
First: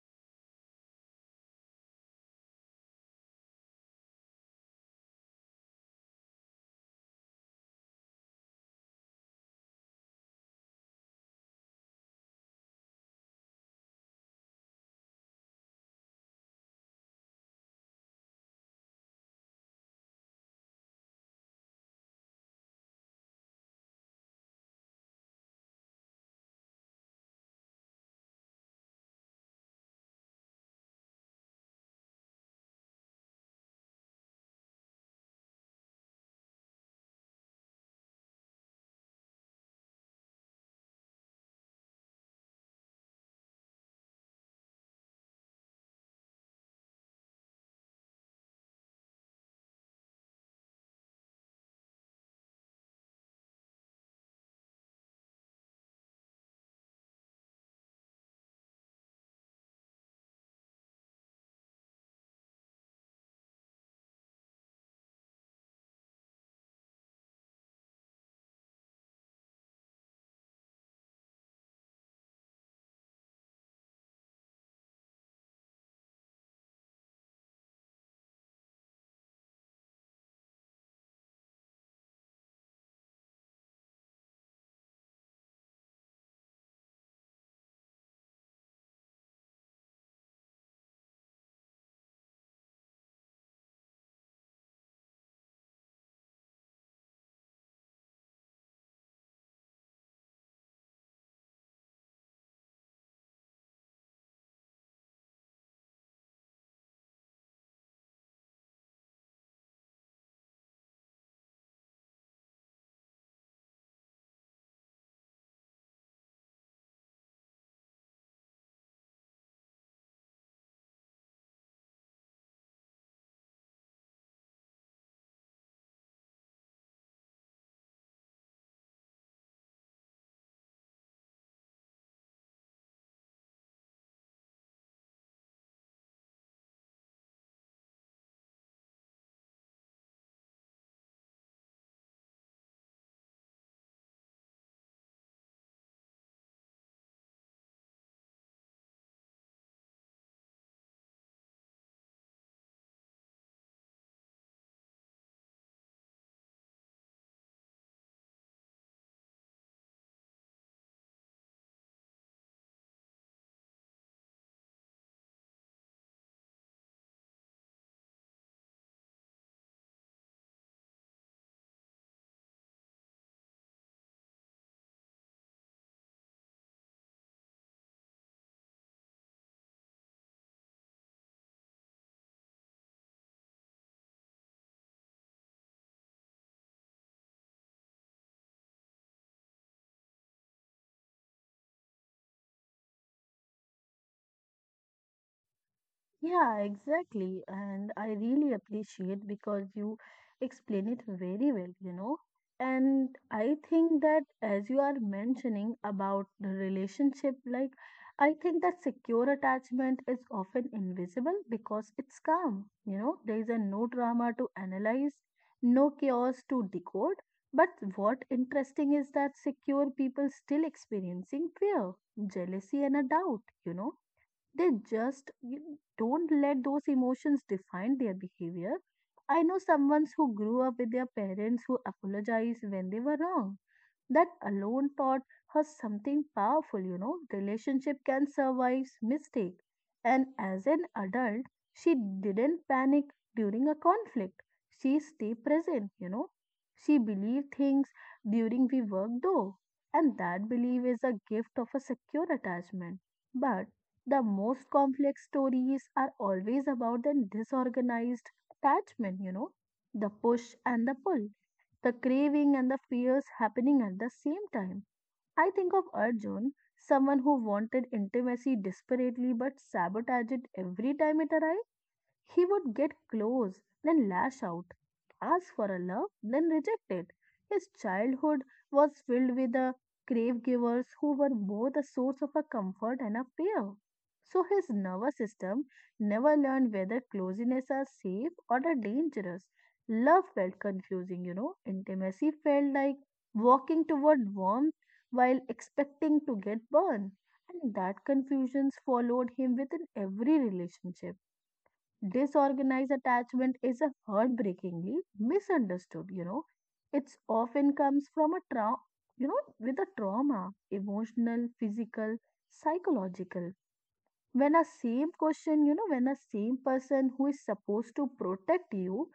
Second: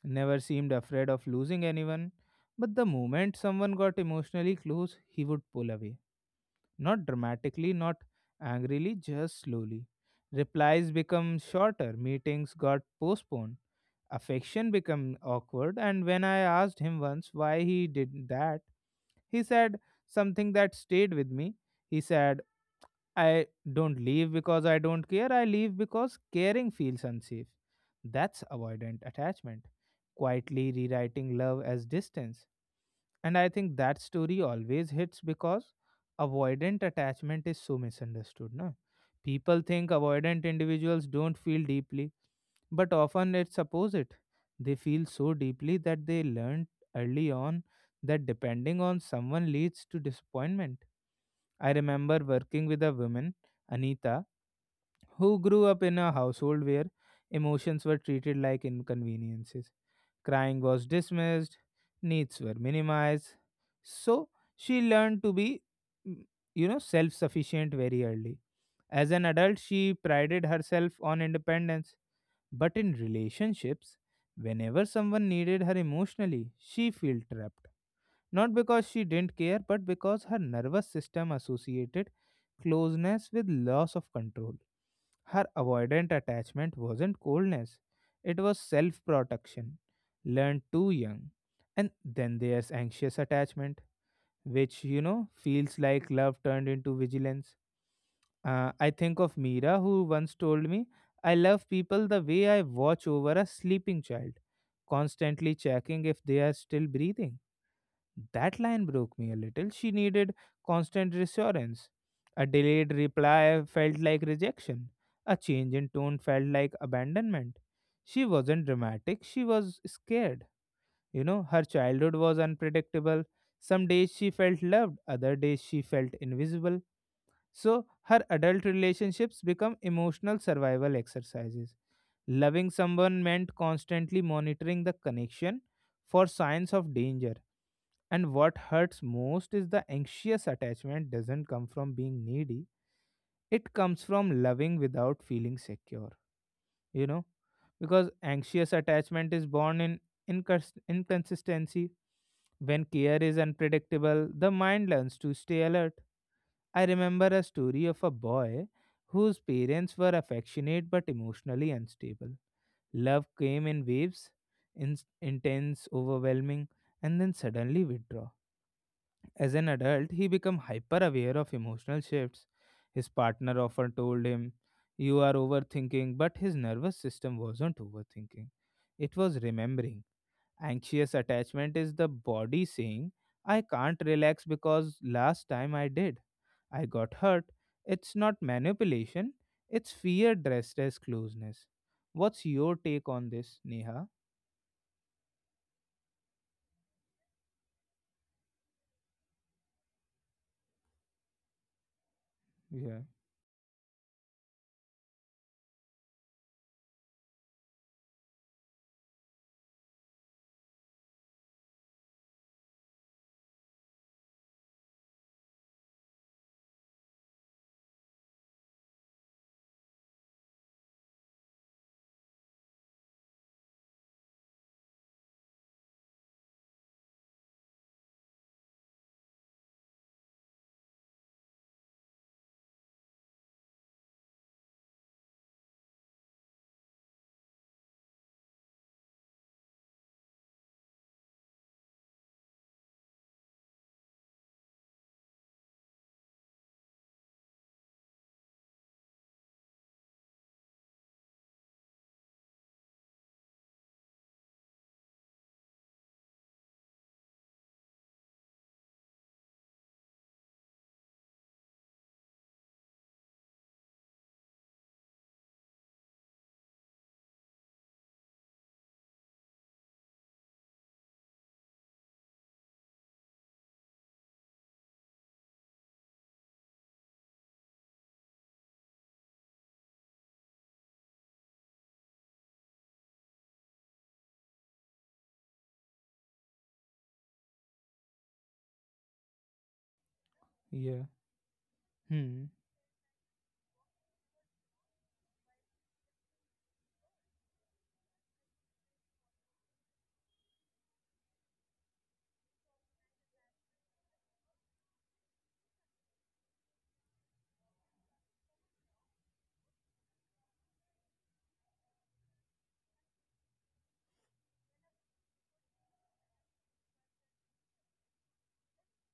S1: never seemed afraid of losing anyone. But the moment someone got emotionally close, he would pull away. Not dramatically, not angrily, just slowly. Replies become shorter, meetings got postponed, affection became awkward. And when I asked him once why he did that, he said something that stayed with me. He said, I don't leave because I don't care. I leave because caring feels unsafe. That's avoidant attachment, quietly rewriting love as distance. And I think that story always hits because avoidant attachment is so misunderstood. Na? People think avoidant individuals don't feel deeply, but often it's opposite. They feel so deeply that they learned early on that depending on someone leads to disappointment. I remember working with a woman, Anita, who grew up in a household where emotions were treated like inconveniences. Crying was dismissed, needs were minimized. So she learned to be, mm, you know, self sufficient very early. As an adult, she prided herself on independence. But in relationships, whenever someone needed her emotionally, she felt trapped. Not because she didn't care, but because her nervous system associated closeness with loss of control. Her avoidant attachment wasn't coldness, it was self protection, learned too young. And then there's anxious attachment, which, you know, feels like love turned into vigilance. Uh, I think of Meera, who once told me, I love people the way I watch over a sleeping child, constantly checking if they are still breathing. That line broke me a little. She needed constant reassurance. A delayed reply felt like rejection. A change in tone felt like abandonment. She wasn't dramatic, she was scared. You know, her childhood was unpredictable. Some days she felt loved, other days she felt invisible. So, her adult relationships become emotional survival exercises. Loving someone meant constantly monitoring the connection for signs of danger. And what hurts most is the anxious attachment doesn't come from being needy, it comes from loving without feeling secure, you know, because anxious attachment is born in incons- inconsistency. When care is unpredictable, the mind learns to stay alert. I remember a story of a boy whose parents were affectionate but emotionally unstable. Love came in waves, in- intense, overwhelming, and then suddenly withdraw. As an adult, he became hyper aware of emotional shifts. His partner often told him, You are overthinking, but his nervous system wasn't overthinking. It was remembering. Anxious attachment is the body saying, I can't relax because last time I did, I got hurt. It's not manipulation, it's fear dressed as closeness. What's your take on this, Neha?
S2: Yeah, exactly. And I really appreciate because you explain it very well, you know.
S1: Yeah,
S2: And I think that as you are mentioning about the relationship, like I think that secure attachment is often invisible because it's calm, you know. There is a no drama to analyze, no chaos to decode. But what interesting is that secure people still experiencing fear, jealousy, and a doubt, you know they just you don't let those emotions define their behavior. I know someone who grew up with their parents who apologized when they were wrong. That alone taught her something powerful, you know. Relationship can survive mistake. And as an adult, she didn't panic during a conflict. She stayed present, you know. She believed things during we work though. And that belief is a gift of a secure attachment. But the most complex stories are always about the disorganized attachment, you know, the push and the pull, the craving and the fears happening at the same time. I think of Arjun, someone who wanted intimacy desperately but sabotaged it every time it arrived. He would get close, then lash out, ask for a love, then reject it. His childhood was filled with the grave givers who were both a source of a comfort and a fear. So his nervous system never learned whether closeness are safe or are dangerous. Love felt
S1: yeah,
S2: confusing, you know. Intimacy
S1: hmm,
S2: felt like walking toward warmth while expecting to get burned. And that confusion followed him within every relationship. Disorganized attachment is a heartbreakingly misunderstood, you know. It's often comes from a trauma, you know, with a trauma, emotional, physical, psychological. When a same question, you know, when a same person who is supposed to protect you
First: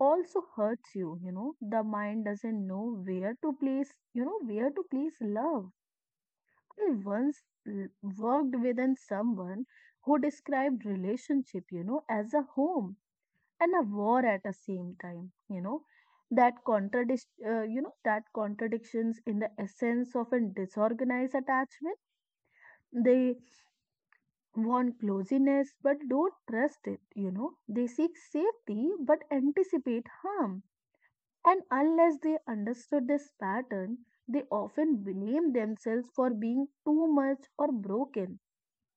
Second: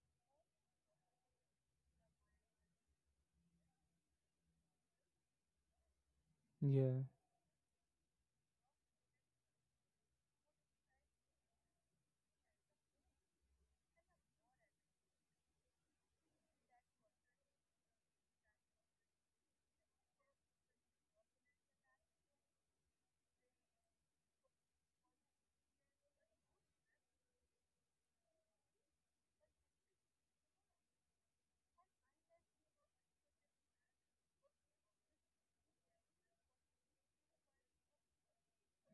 S2: also hurts you, you know, the mind doesn't know where to place, you know, where to place love. I
S1: yeah,
S2: once l- worked within someone who described relationship, you know, as a home and a war at the same time, you know that contradict uh, you know that contradictions in the essence of a disorganized attachment. They want closeness but don't trust it, you know they seek safety but anticipate harm, and unless they understood this pattern, they often blame themselves for being too much or broken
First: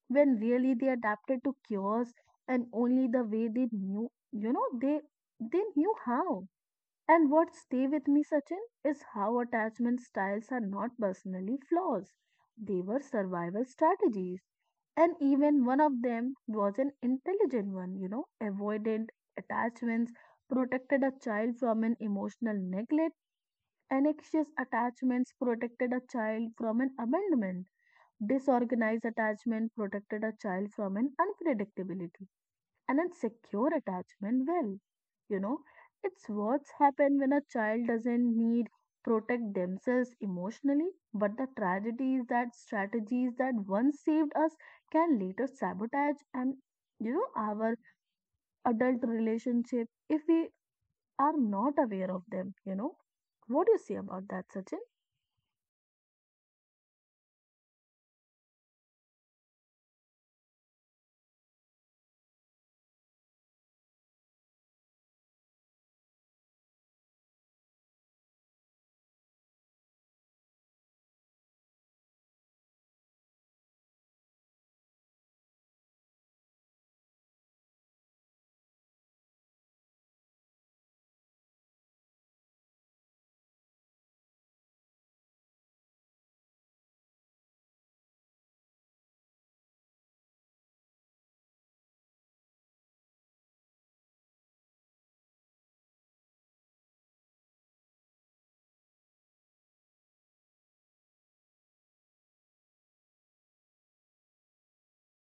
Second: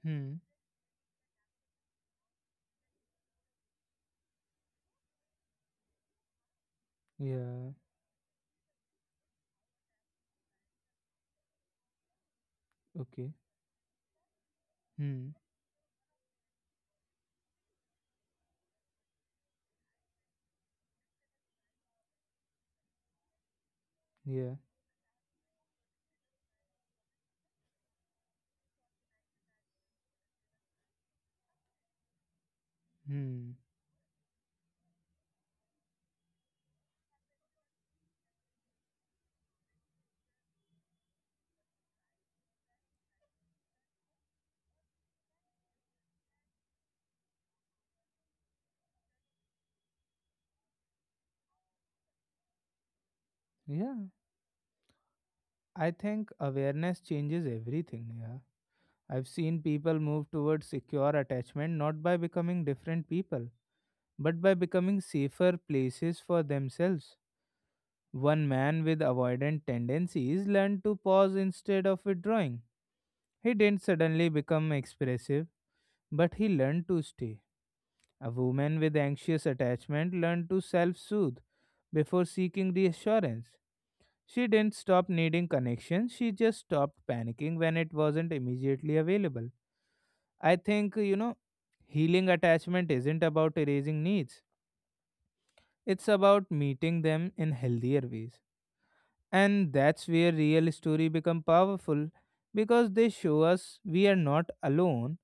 S1: hmm,
S2: when really they adapted to chaos and only the way they knew, you know they they knew how. And what
S1: yeah,
S2: stay with me, Sachin, is how attachment styles are not personally flaws. They were
S1: okay.
S2: survival strategies. And
S1: Hmm.
S2: even one of them was an intelligent one, you know, avoidant attachments protected a child from an emotional neglect, and anxious
S1: Yeah.
S2: attachments protected a child from an abandonment, disorganized attachment protected a child from an unpredictability. And an
S1: Hmm.
S2: secure attachment well, you know, it's what's happened when a child doesn't need protect themselves emotionally, but the tragedy is that strategies that once saved us can later sabotage and you know our adult relationship if we are not aware of them, you know. What do you say
S1: Yeah.
S2: about that, Sachin?
S1: I think awareness changes everything. Yeah. I've seen people move towards secure attachment not by becoming different people, but by becoming safer places for themselves. One man with avoidant tendencies learned to pause instead of withdrawing. He didn't suddenly become expressive, but he learned to stay. A woman with anxious attachment learned to self soothe before seeking reassurance. She didn't stop needing connections, she just stopped panicking when it wasn't immediately available. I think, you know, healing attachment isn't about erasing needs, it's about meeting them in healthier ways. And that's where real story become powerful because they show us we are not alone.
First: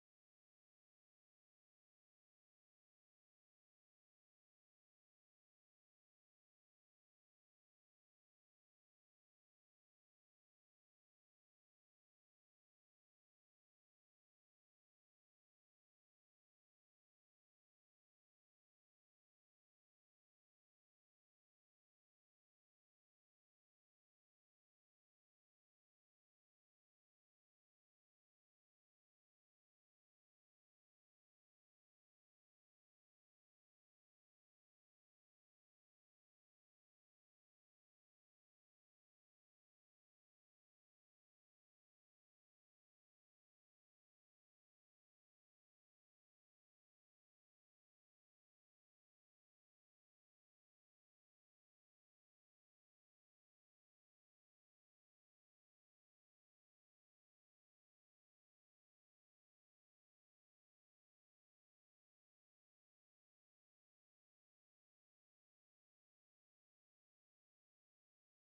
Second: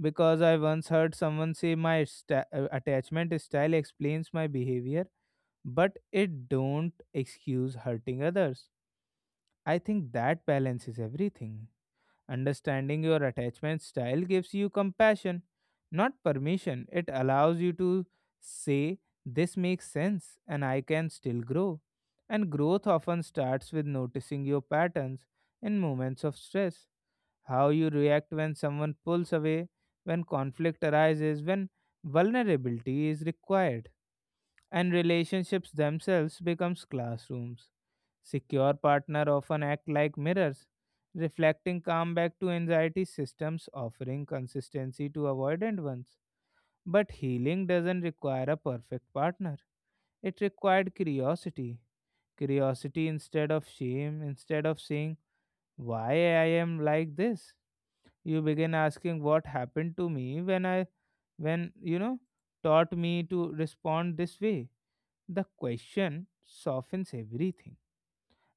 S1: Because I once heard someone say, my sta- uh, attachment style explains my behavior, but it don't excuse hurting others. I think that balance is everything. Understanding your attachment style gives you compassion, not permission. It allows you to say, This makes sense, and I can still grow. And growth often starts with noticing your patterns in moments of stress, how you react when someone pulls away, when conflict arises, when vulnerability is required. And relationships themselves becomes classrooms. Secure partner often act like mirrors, reflecting calm back to anxiety systems, offering consistency to avoidant ones. But healing doesn't require a perfect partner. It required curiosity. Curiosity instead of shame, instead of saying, Why I am like this? You begin asking what happened to me when I when you know taught me to respond this way. The question softens everything.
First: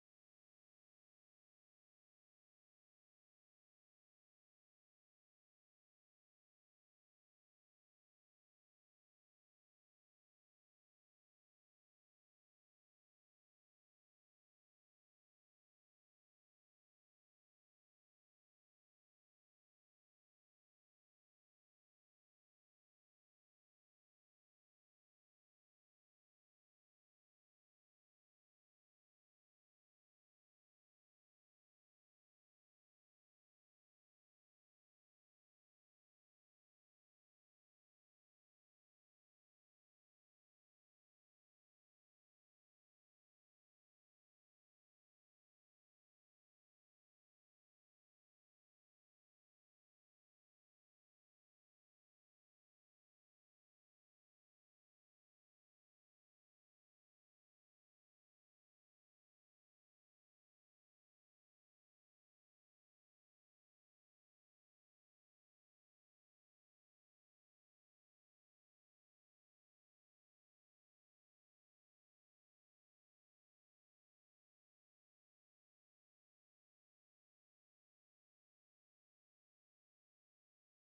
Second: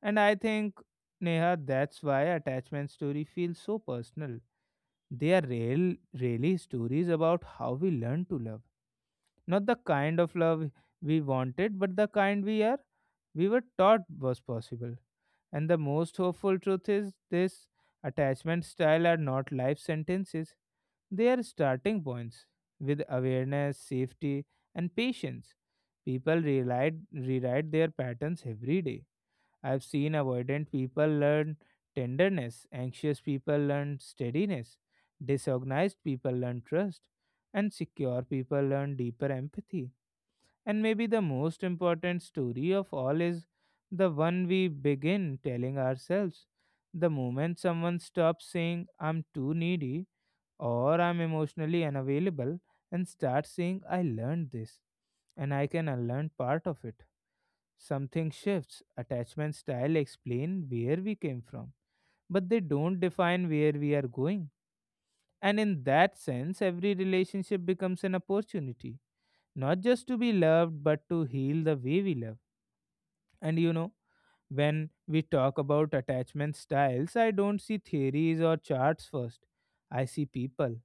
S1: And I think, Neha, that's why attachment story feels so personal. They are real, really stories about how we learn to love. Not the kind of love we wanted, but the kind we are we were taught was possible. And the most hopeful truth is this, attachment style are not life sentences. They are starting points with awareness, safety, and patience. People rewrite, rewrite their patterns every day. I've seen avoidant people learn tenderness, anxious people learn steadiness, disorganized people learn trust, and secure people learn deeper empathy. And maybe the most important story of all is the one we begin telling ourselves. The moment someone stops saying, I'm too needy or I'm emotionally unavailable, and starts saying, I learned this and I can unlearn part of it. Something shifts. Attachment style explain where we came from, but they don't define where we are going. And in that sense, every relationship becomes an opportunity, not just to be loved, but to heal the way we love. And you know, when we talk about attachment styles, I don't see theories or charts first. I see people.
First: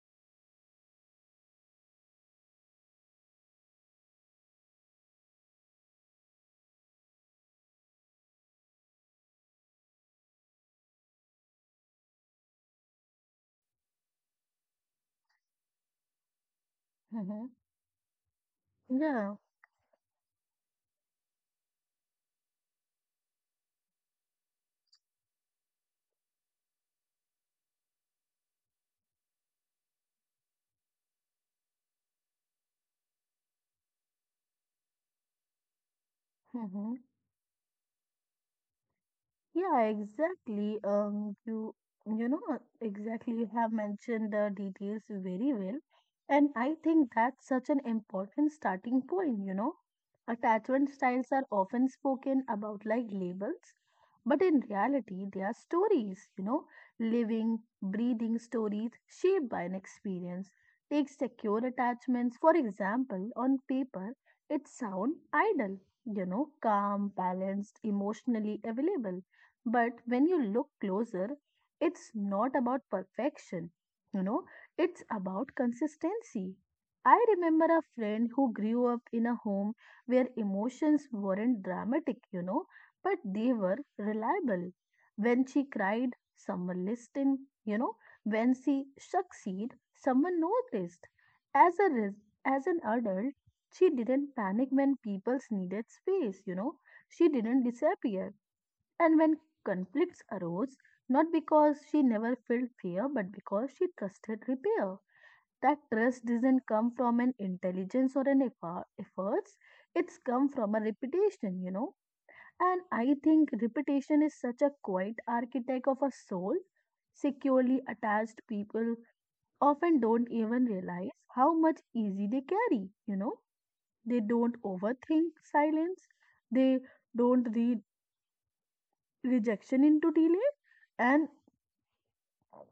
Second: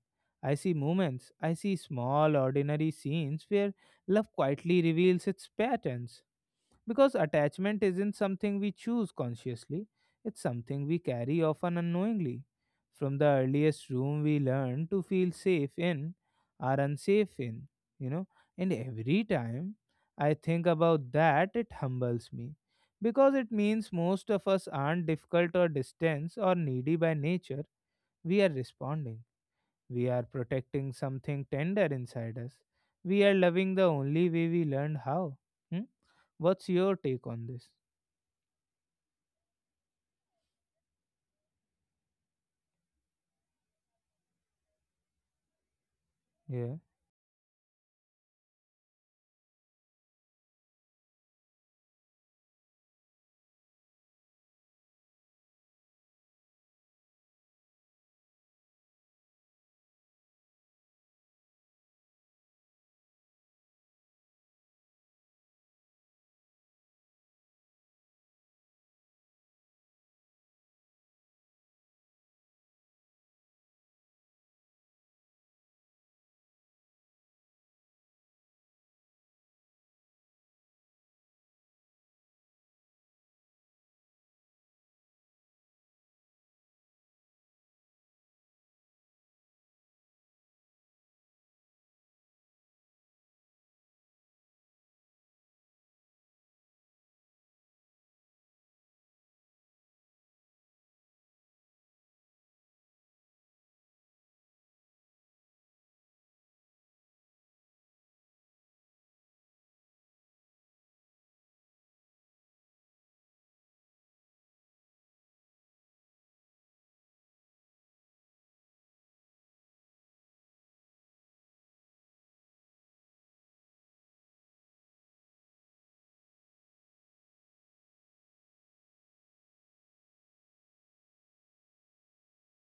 S1: I see moments. I see small, ordinary scenes where love quietly reveals its patterns because attachment isn't something we choose consciously, it's something we carry often unknowingly. From the earliest room we learn to feel safe in, are unsafe
S2: Mm-hmm.
S1: in, you know. And every
S2: Yeah.
S1: time I think about that, it humbles me. Because it means most of us aren't difficult or distant or needy by nature. We are responding. We are protecting something tender inside us. We are loving the only way we learned how. Hmm? What's
S2: Mm-hmm.
S1: your take on this?
S2: Yeah, exactly. Um, you you know uh, exactly. You have mentioned the details very well, and
S1: Yeah,
S2: I think that's such an important starting point. You know, attachment styles are often spoken about like labels, but in reality, they are stories. You know, living, breathing stories shaped by an experience. Take secure attachments, for example, on paper, it sound idle. You know, calm, balanced, emotionally available, but when you look closer, it's not about perfection, you know, it's about consistency. I remember a friend who grew up in a home where emotions weren't dramatic, you know, but they were reliable. When she cried, someone listened, you know, when she succeeded, someone noticed. As a res- as an adult, she didn't panic when people needed space, you know. She didn't disappear and when conflicts arose, not because she never felt fear, but because she trusted repair. That trust doesn't come from an intelligence or an effort, efforts. It's come from a reputation, you know. And I think reputation is such a quiet architect of a soul. Securely attached people often don't even realize how much easy they carry, you know. They don't overthink silence. They don't read rejection into delay, and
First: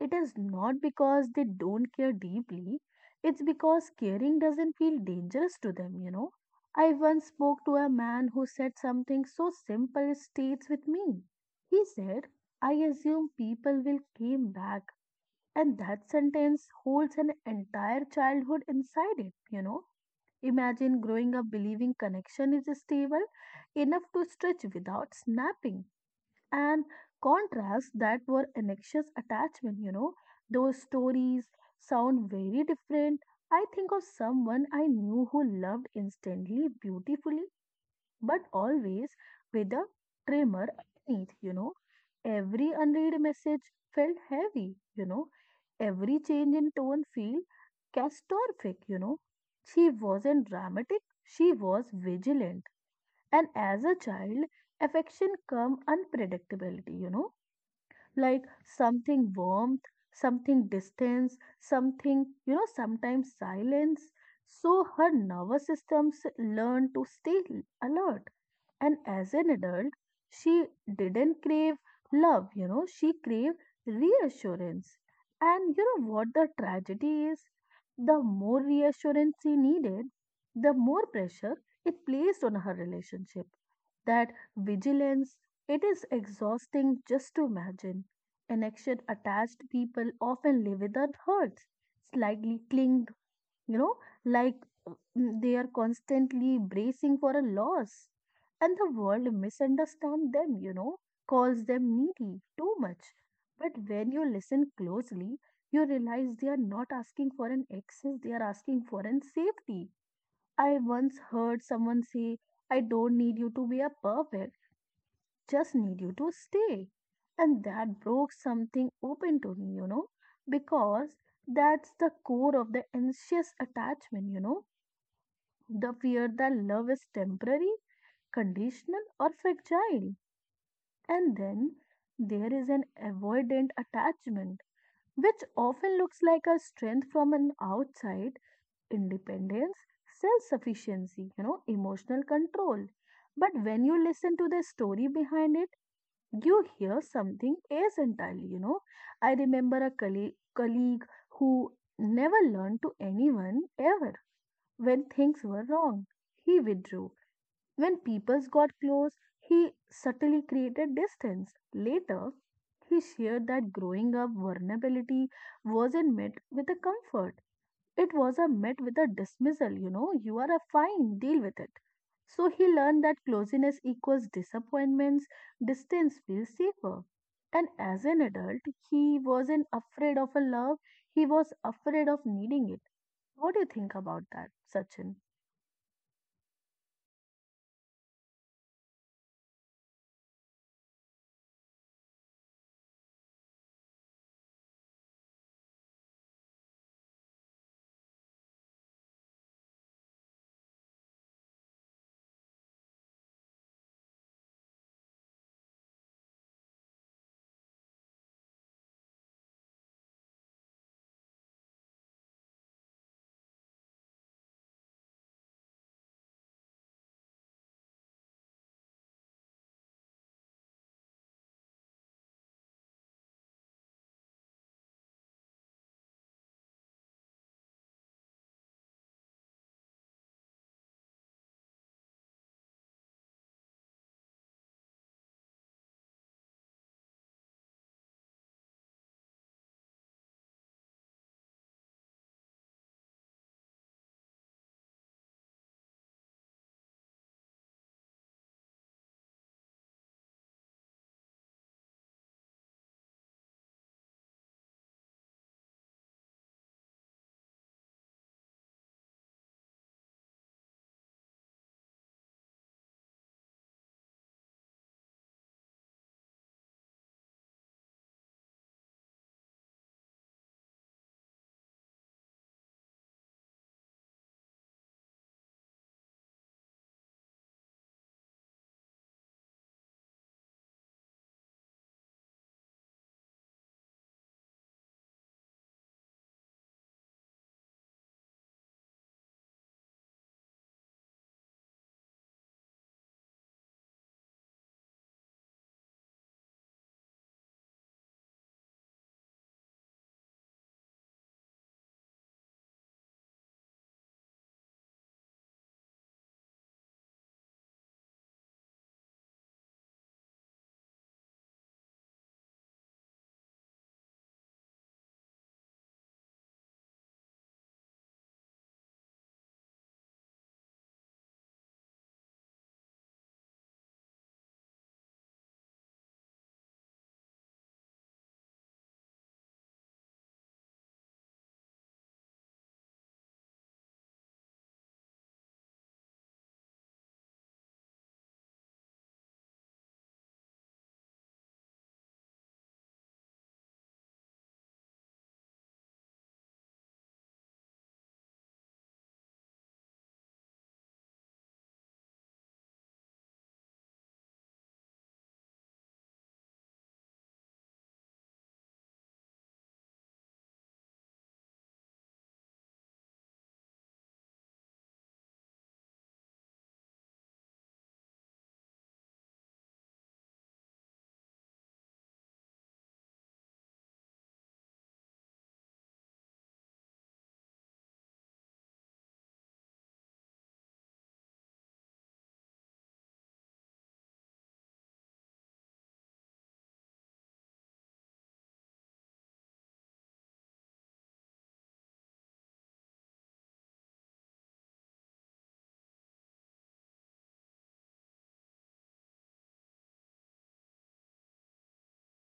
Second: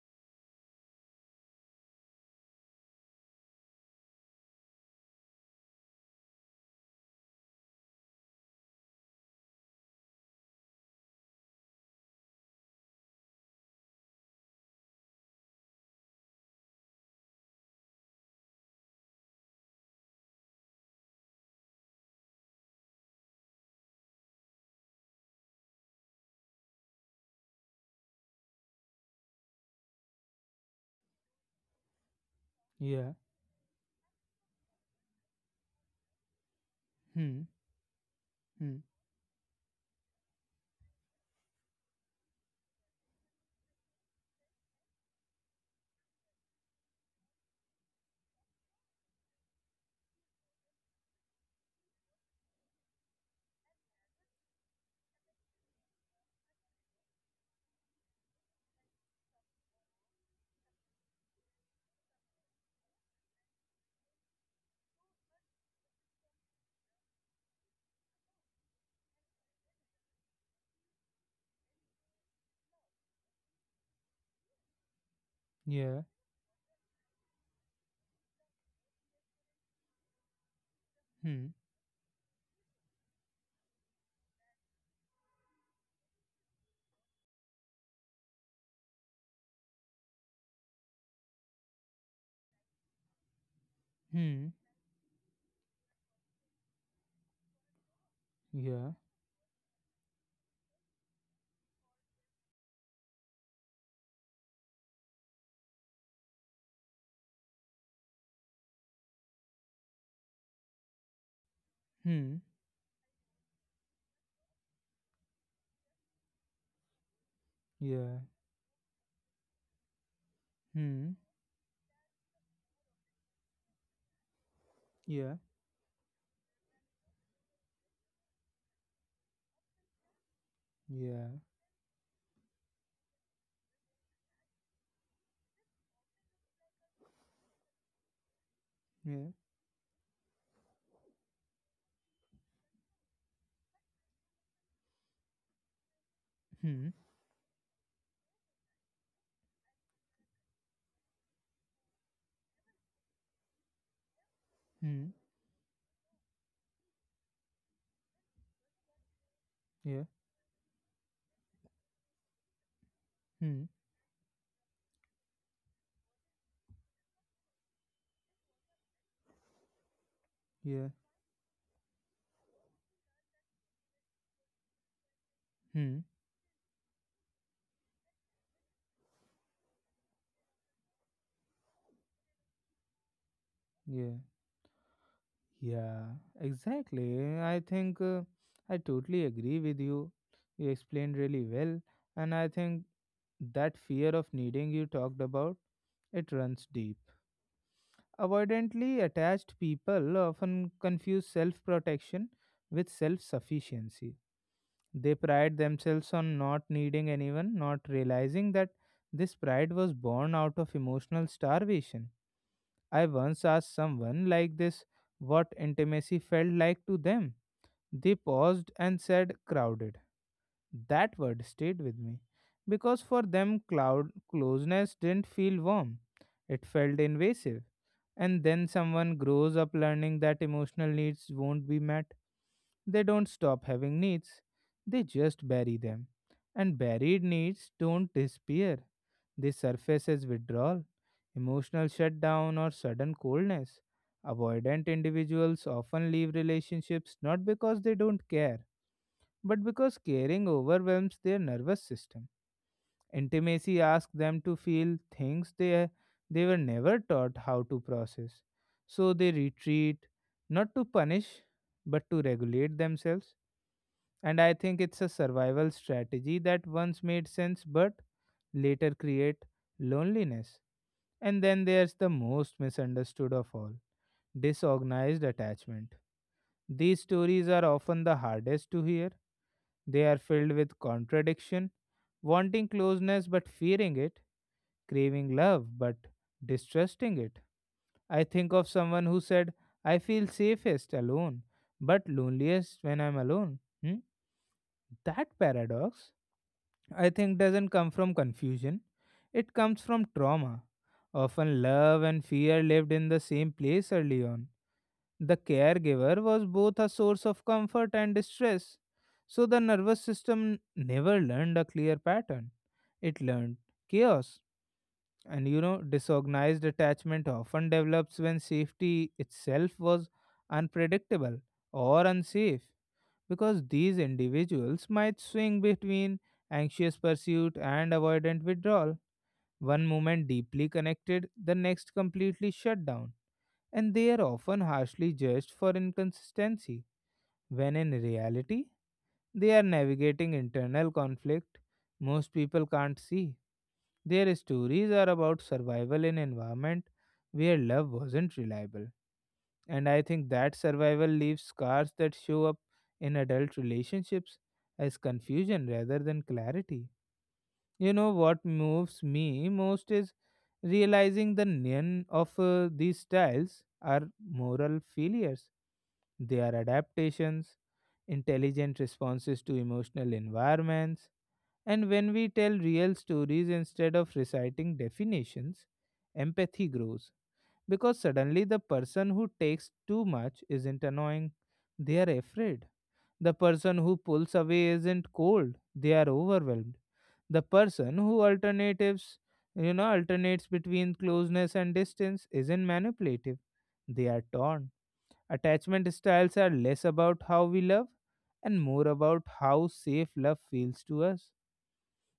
S2: it is not because they don't care deeply, it's because caring doesn't feel dangerous to them, you know. I once spoke to a man who said something so simple it stays with me. He said, "I assume people will came back," and that sentence holds an entire childhood inside it, you know. Imagine growing up believing connection is stable enough to stretch without snapping, and contrasts that were anxious attachment, you know those stories sound very
S1: yeah,
S2: different. I think of someone I knew who loved instantly,
S1: hmm,
S2: beautifully, but
S1: hmm,
S2: always with a tremor underneath, you know every unread message felt heavy, you know every change in tone feel catastrophic, you know she wasn't dramatic, she was vigilant. And as a child, affection come unpredictability, you know like something warmth, something distance, something, you know, sometimes silence. So her nervous systems learn to stay alert, and as an adult, she didn't crave love, you know, she craved reassurance. And you
S1: yeah,
S2: know what the tragedy is? The more reassurance she needed, the more
S1: hmm,
S2: pressure it placed on her relationship. That vigilance, it is exhausting just to imagine. An action attached people often live with their hurts, slightly clinging, you know,
S1: hmm,
S2: like uh, mm, they are constantly bracing for a loss. And the
S1: yeah,
S2: world misunderstands them, you know, calls them needy too much. But when you listen closely, you realize they are not asking for an excess, they are asking for an safety. I once heard someone say,
S1: hmm,
S2: "I don't need you to be a perfect, just need you to stay." And
S1: yeah,
S2: that broke something open to me, you know,
S1: hmm,
S2: because that's the core of the anxious attachment, you know
S1: yeah,
S2: the fear that love is temporary, conditional, or fragile. And
S1: yeah,
S2: then there is an avoidant attachment, which often looks like a strength from an outside,
S1: yeah,
S2: independence, self sufficiency, you know, emotional control. But when you listen to the story behind it, you
S1: hmm,
S2: hear something else entirely, you know. I remember a colleague, colleague who never learned to anyone ever when
S1: hmm,
S2: things were wrong. He withdrew when peoples got close, he
S1: yeah,
S2: subtly created distance. Later, he shared
S1: hmm,
S2: that growing up vulnerability wasn't met with a comfort. It was a met with a dismissal, you know, "You are a
S1: yeah,
S2: fine, deal with it." So he learned that closeness equals disappointments,
S1: hmm,
S2: distance feels safer. And as an adult, he wasn't afraid of a love, he was afraid of needing it. What do you think
S1: yeah,
S2: about that, Sachin?
S1: yeah. Exactly. I think uh, I totally agree with you. You explained really well, and I think that fear of needing you talked about, it runs deep. Avoidantly attached people often confuse self protection with self sufficiency. They pride themselves on not needing anyone, not realizing that this pride was born out of emotional starvation. I once asked someone like this what intimacy felt like to them. They paused and said, crowded. That word stayed with me because for them, cloud- closeness didn't feel warm, it felt invasive. And then someone grows up learning that emotional needs won't be met. They don't stop having needs, they just bury them. And buried needs don't disappear, they surface as withdrawal, emotional shutdown, or sudden coldness. Avoidant individuals often leave relationships not because they don't care, but because caring overwhelms their nervous system. Intimacy asks them to feel things they, they were never taught how to process. So they retreat, not to punish, but to regulate themselves. And I think it's a survival strategy that once made sense but later create loneliness. And then there's the most misunderstood of all, disorganized attachment. These stories are often the hardest to hear. They are filled with contradiction, wanting closeness but fearing it, craving love but distrusting it. I think of someone who said, I feel safest alone, but loneliest when I'm alone. Hmm? That paradox, I think, doesn't come from confusion, it comes from trauma. Often, love and fear lived in the same place early on. The caregiver was both a source of comfort and distress, so the nervous system never learned a clear pattern. It learned chaos. And you know, disorganized attachment often develops when safety itself was unpredictable or unsafe, because these individuals might swing between anxious pursuit and avoidant withdrawal, one moment deeply connected, the next completely shut down, and they are often harshly judged for inconsistency, when in reality, they are navigating internal conflict most people can't see. Their stories are about survival in environment where love wasn't reliable. And I think that survival leaves scars that show up in adult relationships as confusion rather than clarity. You know what moves me most is realizing the none of uh, these styles are moral failures. They are adaptations, intelligent responses to emotional environments. And when we tell real stories instead of reciting definitions, empathy grows because suddenly the person who takes too much isn't annoying, they are afraid. The person who pulls away isn't cold, they are overwhelmed. The person who alternatives, you know, alternates between closeness and distance isn't manipulative, they are torn. Attachment styles are less about how we love and more about how safe love feels to us,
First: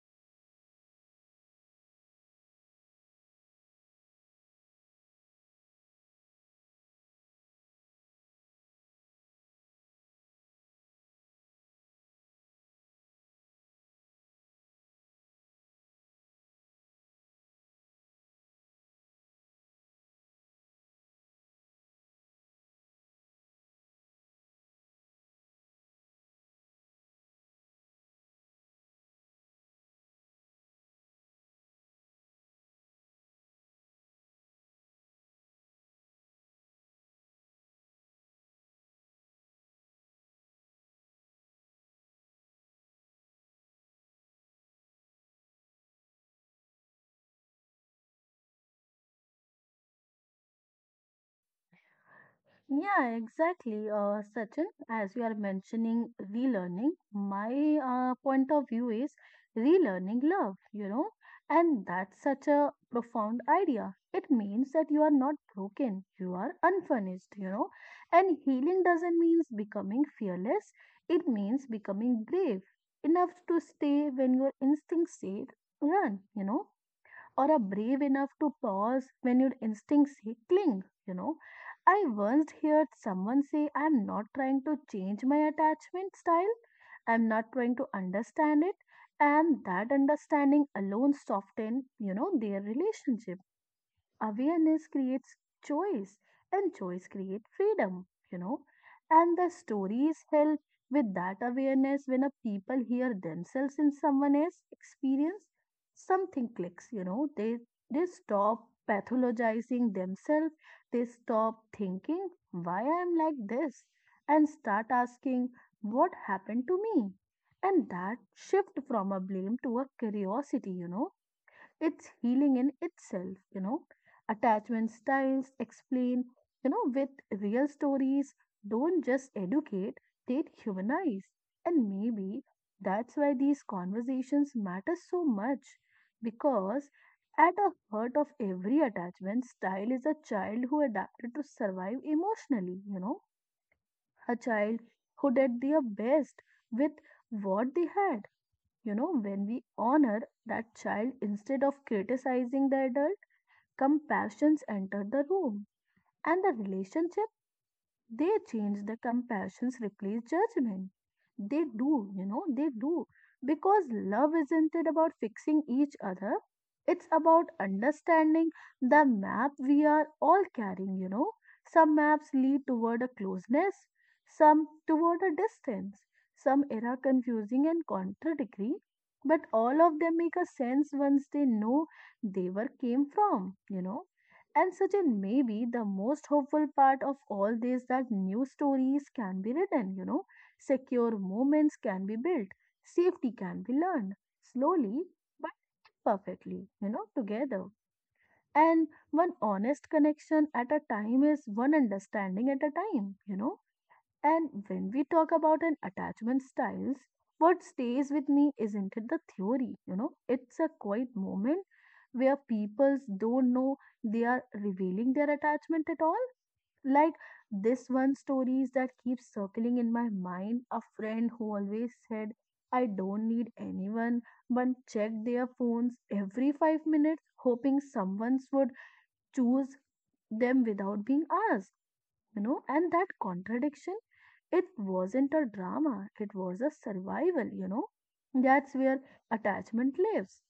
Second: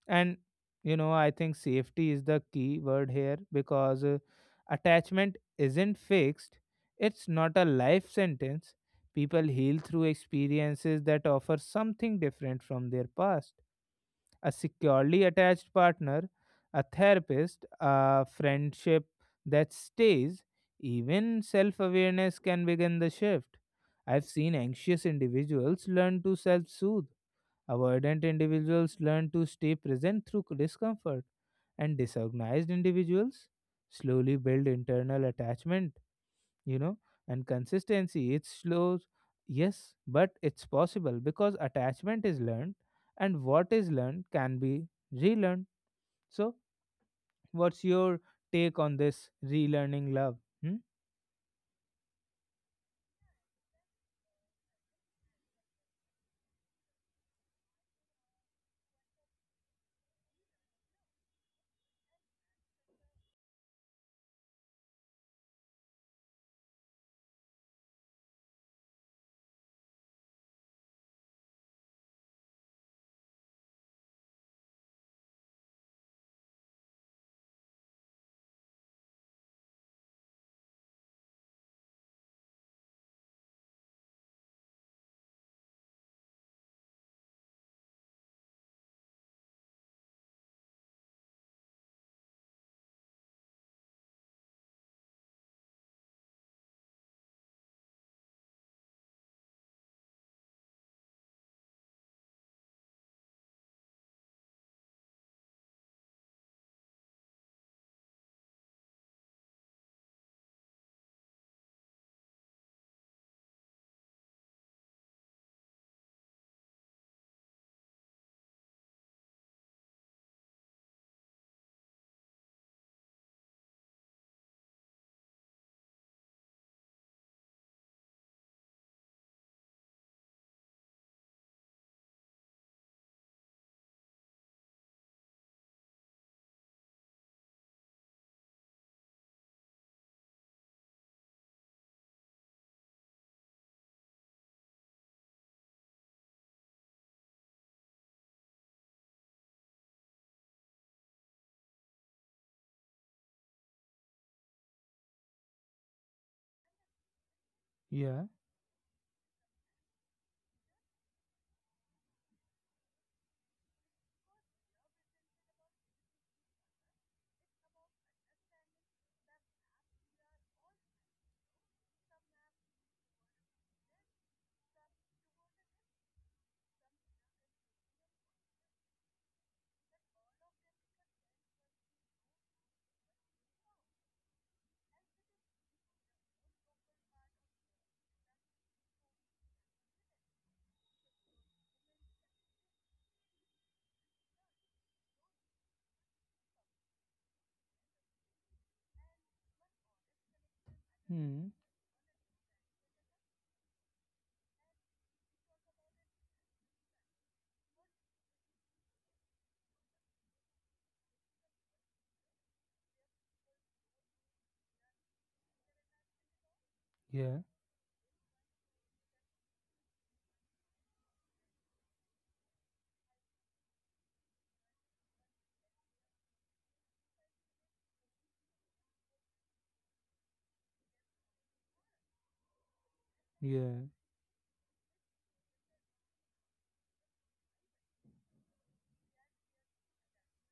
S1: and you know I think safety is the key word here because uh, attachment isn't fixed, it's not a life sentence. People heal through experiences that offer something different from their past: a securely attached partner, a therapist, a friendship that stays. Even self-awareness can begin the shift. I've seen anxious individuals learn to self-soothe, avoidant individuals learn to stay present through discomfort, and disorganized individuals slowly build internal attachment, you know, and consistency. It's slow, yes, but it's possible because attachment is learned, and what is learned can be relearned. So, what's your take on this relearning love? Hmm?
S2: Yeah, exactly, uh, Sachin. As you are mentioning relearning, my uh, point of view is relearning love, you know, and that's such a profound idea. It means that you are not broken, you are unfurnished, you know, and healing doesn't mean becoming fearless, it means becoming brave enough to stay when your instincts say run, you know or are brave enough to pause when your instincts say cling, you know. I once heard someone say, "I'm not trying to change my attachment style, I'm not trying to understand it." And that understanding alone softened, you know, their relationship. Awareness creates choice, and choice creates freedom, you know. And the stories help with that awareness when a people hear themselves in someone else's experience, something clicks, you know. They they stop pathologizing themselves, they stop thinking why I'm like this and start asking what happened to me. And that shift from a blame to a curiosity, you know it's healing in itself, you know. Attachment styles explain, you know, with real stories, don't just educate, they humanize. And maybe that's why these conversations matter so much because at the heart of every attachment style is a child who adapted to survive emotionally, you know, a child who did their best with what they had you know, when we honor that child instead of criticizing the adult, compassions enter the room and the relationship
S1: Yeah,
S2: they change the compassions, replace judgment. They do, you know, they do. Because love isn't it about fixing each other? It's about understanding the map we are all carrying, you know. Some maps lead toward a closeness, some toward a distance, some are confusing and contradictory, but all of them make a sense once they know they were came from, you know and Sachin, maybe the most hopeful part of all this that new stories can be written, you know, secure moments can be built, safety can be learned slowly but perfectly, you know, together. And one honest connection at a time is
S1: hmm,
S2: one understanding at a time, you know. And when we talk about an attachment styles, what stays with me isn't it the theory, you know, it's a quiet moment where people don't know they are revealing their attachment at all. Like
S1: yeah,
S2: this one stories that keeps circling in my mind, a friend who always said, I don't need anyone, but checked their phones every five minutes, hoping someone would choose them without being asked. You know, and that
S1: yeah,
S2: contradiction it wasn't a drama, it was a survival, you know. That's where attachment lives.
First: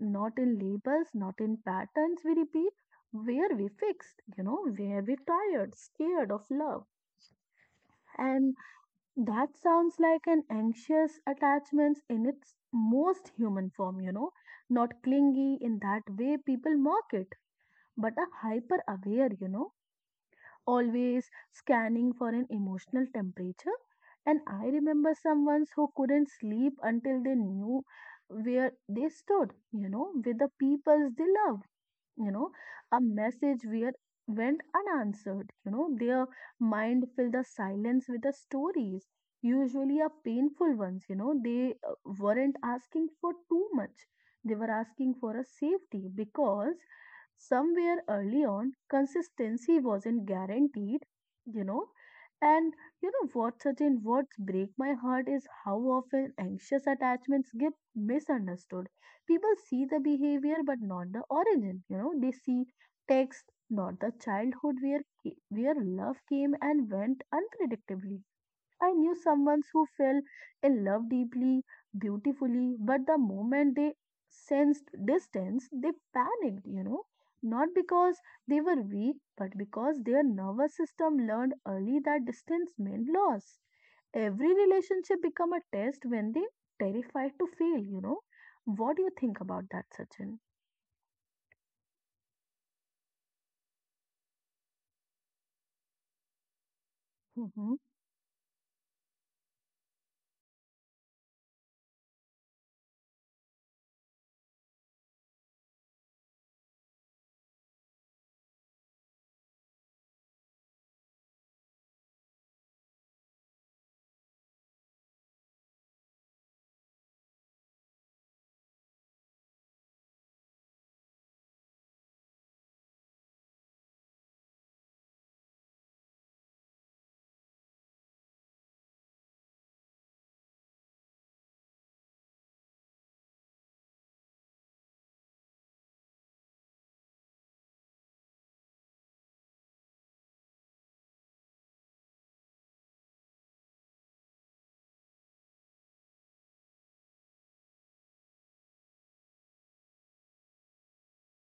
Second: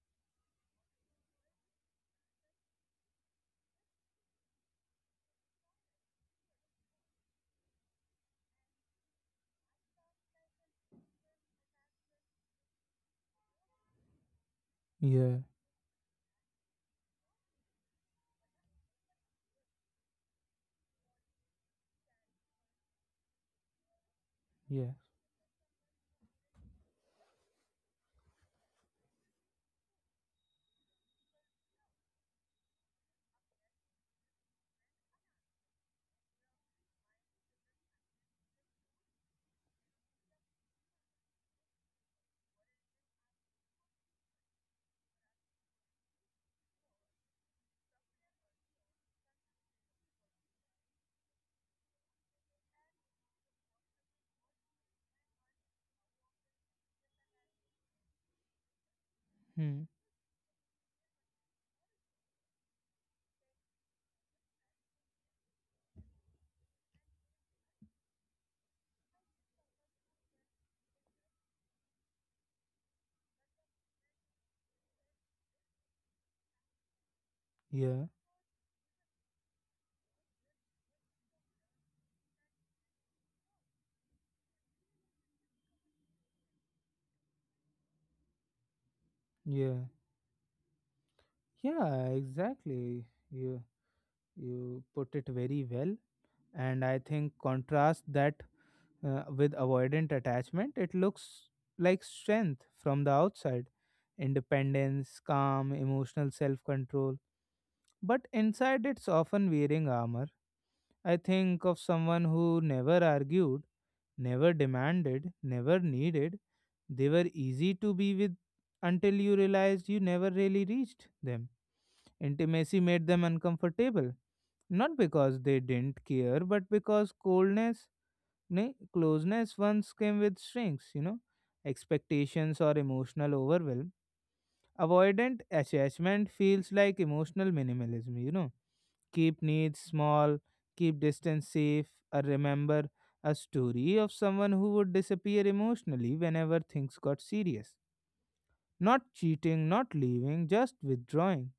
S2: Not in labels, not in patterns we repeat, where we fixed, you know, where we tired, scared of love. And that sounds like an anxious attachment in its most human form, you know, not
S1: yeah,
S2: clingy in that way people mock it, but a hyper aware, you know always scanning for an emotional temperature. And I
S1: yeah,
S2: remember someone who couldn't sleep until they knew where they stood, you know, with the people they love you know a message where went unanswered you know their mind filled the silence with the stories usually a painful ones you know they uh, weren't asking for too much they were asking for a safety because somewhere early on consistency wasn't guaranteed you know and you know what certain words break my heart is how often anxious attachments get misunderstood people
S1: hmm,
S2: see the behavior but not the origin you know they see text not the childhood where ca- where love came and went unpredictably. I knew someone who fell in love deeply, beautifully, but the moment they sensed distance, they panicked, you know. Not
S1: yeah,
S2: because they were weak, but because their nervous system learned early that distance meant loss. Every relationship become a test when they terrified to fail, you know. What do you think
S1: yeah,
S2: about that, Sachin?
S1: yeah, exactly. Yeah. You put it very well. And I think contrast that uh, with avoidant attachment, it looks like strength from the outside: independence, calm, emotional self control. But inside, it's often wearing armor. I think of someone who never argued, never demanded, never needed. They were easy to be with until you realized you never really reached them. Intimacy made them uncomfortable. Not because they didn't care, but because coldness, ne, closeness once came with shrinks, you know, expectations or emotional overwhelm. Avoidant attachment feels like emotional minimalism, you know, keep needs small, keep distance safe, or remember a story of someone who would disappear emotionally whenever things got serious. Not cheating, not leaving, just withdrawing:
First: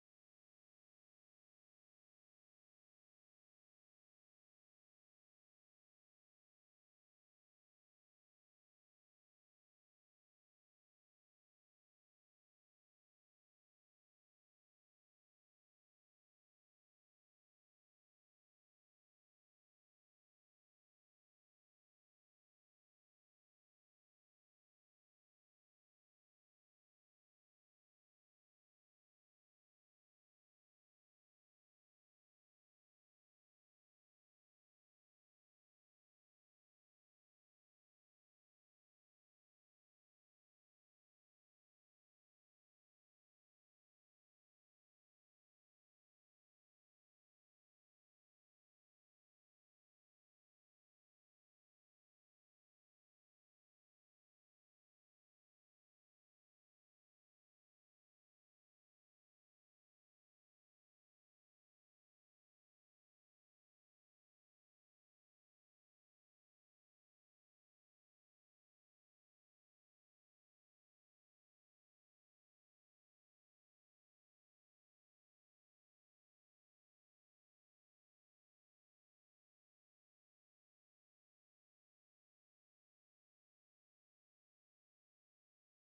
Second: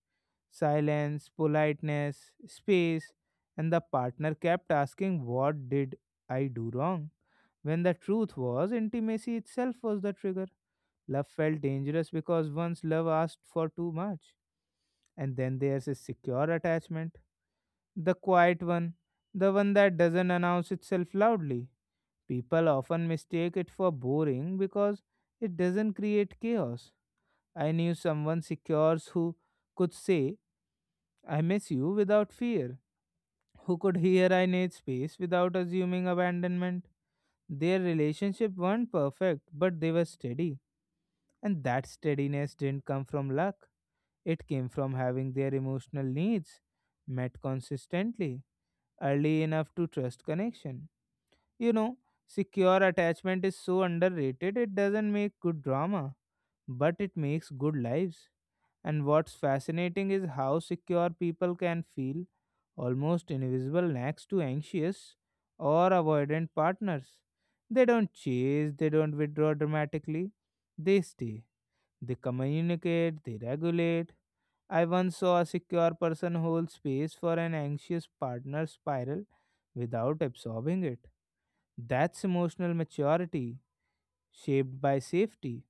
S1: silence, politeness, space, and the partner kept asking, "What did I do wrong?" When the truth was, intimacy itself was the trigger. Love felt dangerous because once love asked for too much. And then there's a secure attachment, the quiet one, the one that doesn't announce itself loudly. People often mistake it for boring because it doesn't create chaos. I knew someone secure who could say, "I miss you" without fear, who could hear "I need space" without assuming abandonment. Their relationship weren't perfect, but they were steady. And that steadiness didn't come from luck, it came from having their emotional needs met consistently, early enough to trust connection. You know, secure attachment is so underrated. It doesn't make good drama, but it makes good lives. And what's fascinating is how secure people can feel almost invisible next to anxious or avoidant partners. They don't chase, they don't withdraw dramatically, they stay. They communicate, they regulate. I once saw a secure person hold space for an anxious partner spiral without absorbing it. That's emotional maturity, shaped by safety.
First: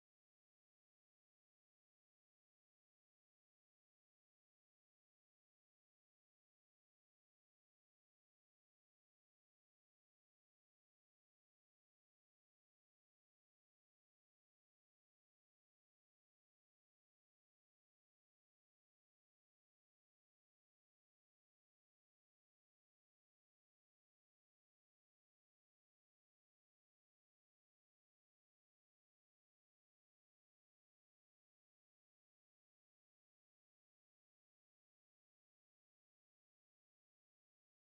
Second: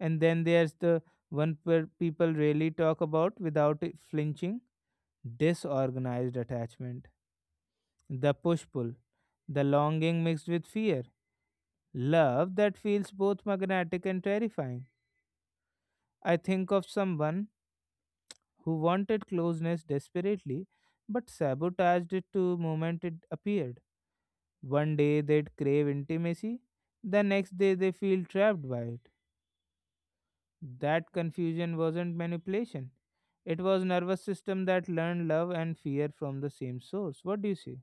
S1: And then there's the one where people really talk about without it flinching: disorganized attachment, the push pull, the longing mixed with fear, love that feels both magnetic and terrifying. I think of someone who wanted closeness desperately but sabotaged it to moment it appeared. One day they'd crave intimacy, the next day they feel trapped by it. That confusion wasn't manipulation. It was nervous system that learned love and fear from the same source. What do you say?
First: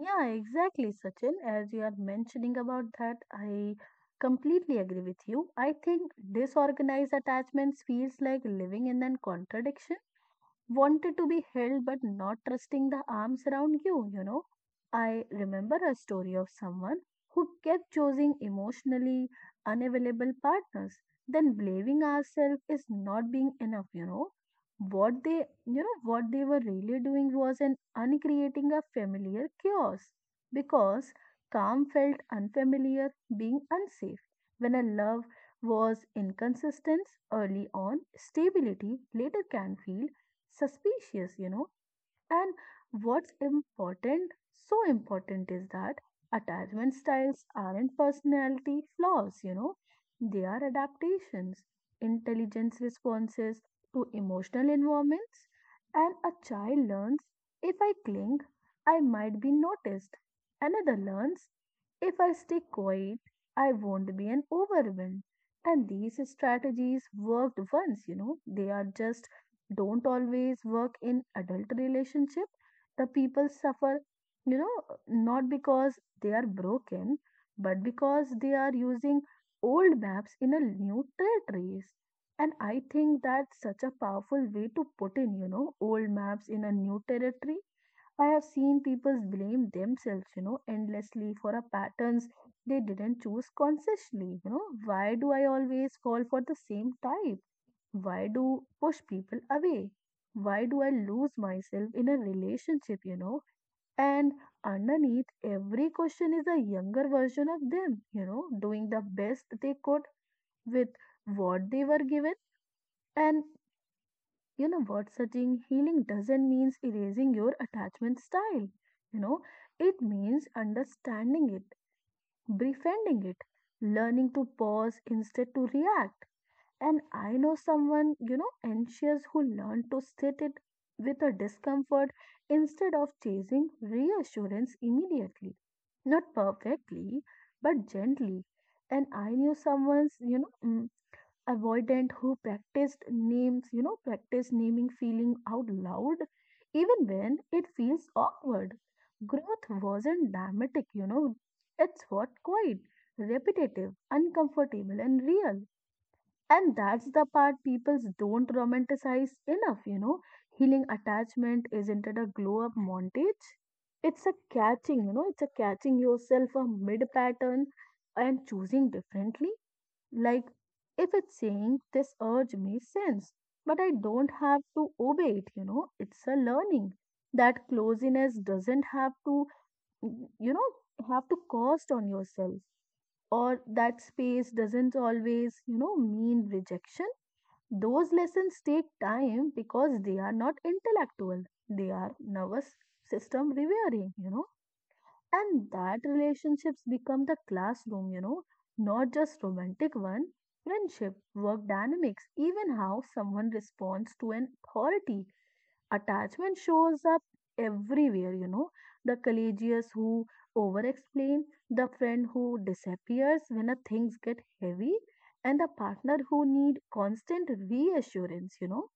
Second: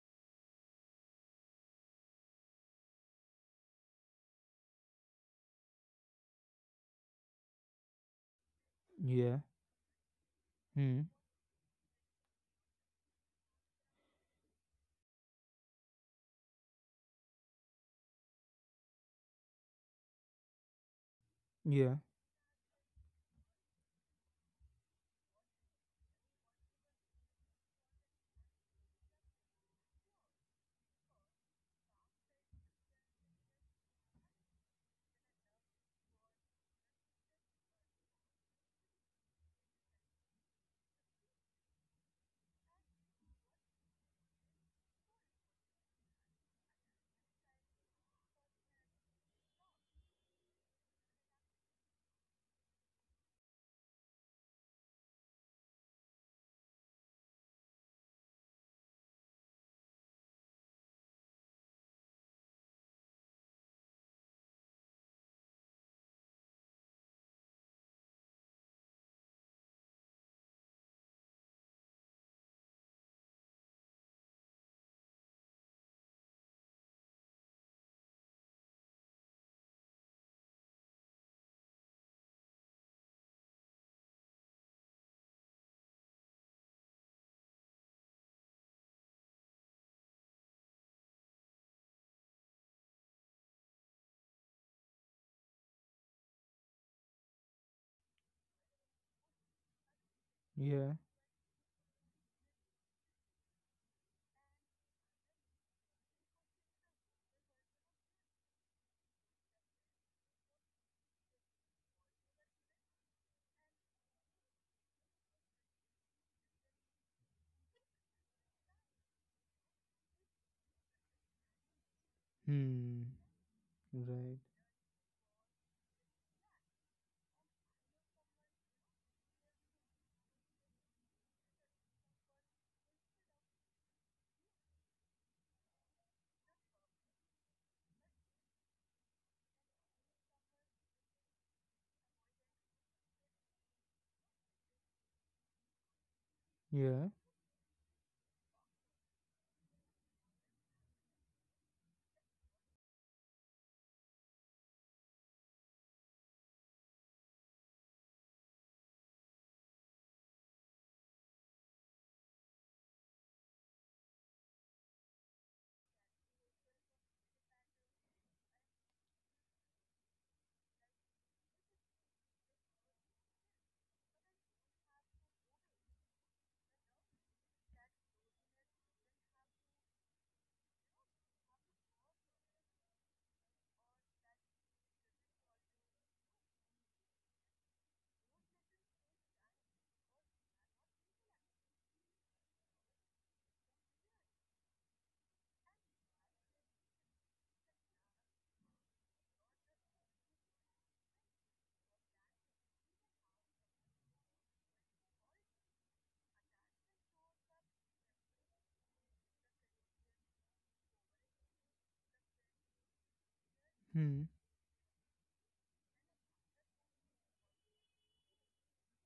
S2: Yeah, exactly, Sachin. As you are mentioning about that, I completely agree with you. I think disorganized attachments feels like living in a
S1: Yeah.
S2: contradiction
S1: Hmm.
S2: wanted to be held but not trusting the arms around you, you know. I remember a story of someone who kept choosing emotionally unavailable partners, then
S1: Yeah.
S2: blaming ourselves is not being enough, you know. What they you know what they were really doing was an uncreating a familiar chaos because calm felt unfamiliar, being unsafe. When a love was inconsistent early on, stability later can feel suspicious, you know. And what's important, so important, is that attachment styles aren't personality flaws, you know, they are adaptations, intelligence responses to emotional environments. And a child learns if I cling, I might be noticed. Another learns if I stay quiet, I won't be an overwhelmed. And these strategies worked once, you know, they are just don't always work in adult relationship the people suffer you know not because they are broken but because they are using old maps in a new territories. And I think that's such a powerful way to put in you know old maps in a new territory. I have seen people blame themselves you know endlessly for a patterns they didn't choose consciously you know why do I always fall for the same type, why do push people away? Why do I
S1: Yeah.
S2: lose myself in a relationship, you know? And underneath every question is a younger version of them, you know, doing the best they could with what they were given. And you know what, Sachin, healing doesn't mean erasing your attachment style, you know, it means understanding it,
S1: Hmm.
S2: befriending it,
S1: Right.
S2: learning to pause instead to react. And I know someone, you know, anxious who learned to sit it with a discomfort instead of chasing reassurance immediately. Not perfectly, but gently. And I knew someone's, you know, mm, avoidant who practiced names, you know, practiced naming feeling out loud, even
S1: Yeah.
S2: when it feels awkward. Growth wasn't dramatic, you know, it's what quiet, repetitive, uncomfortable, and real. And that's the part people don't romanticize enough, you know. Healing attachment isn't it a glow up montage? It's a catching, you know, it's a catching yourself a mid pattern and choosing differently. Like, if it's saying this urge makes sense, but I don't have to obey it, you know, it's a learning. That closeness doesn't have to, mm, you know, have to cost on yourself, or that space doesn't always, you know, mean rejection. Those lessons take time because they are not intellectual. They are nervous system rewiring, you know. And that relationships become the classroom, you know, not just romantic one. Friendship, work dynamics, even how someone responds to an authority. Attachment shows up everywhere, you know. The courageous who over explain, the friend who disappears when a things
S1: Hmm.
S2: get heavy, and the partner who need constant reassurance, you know.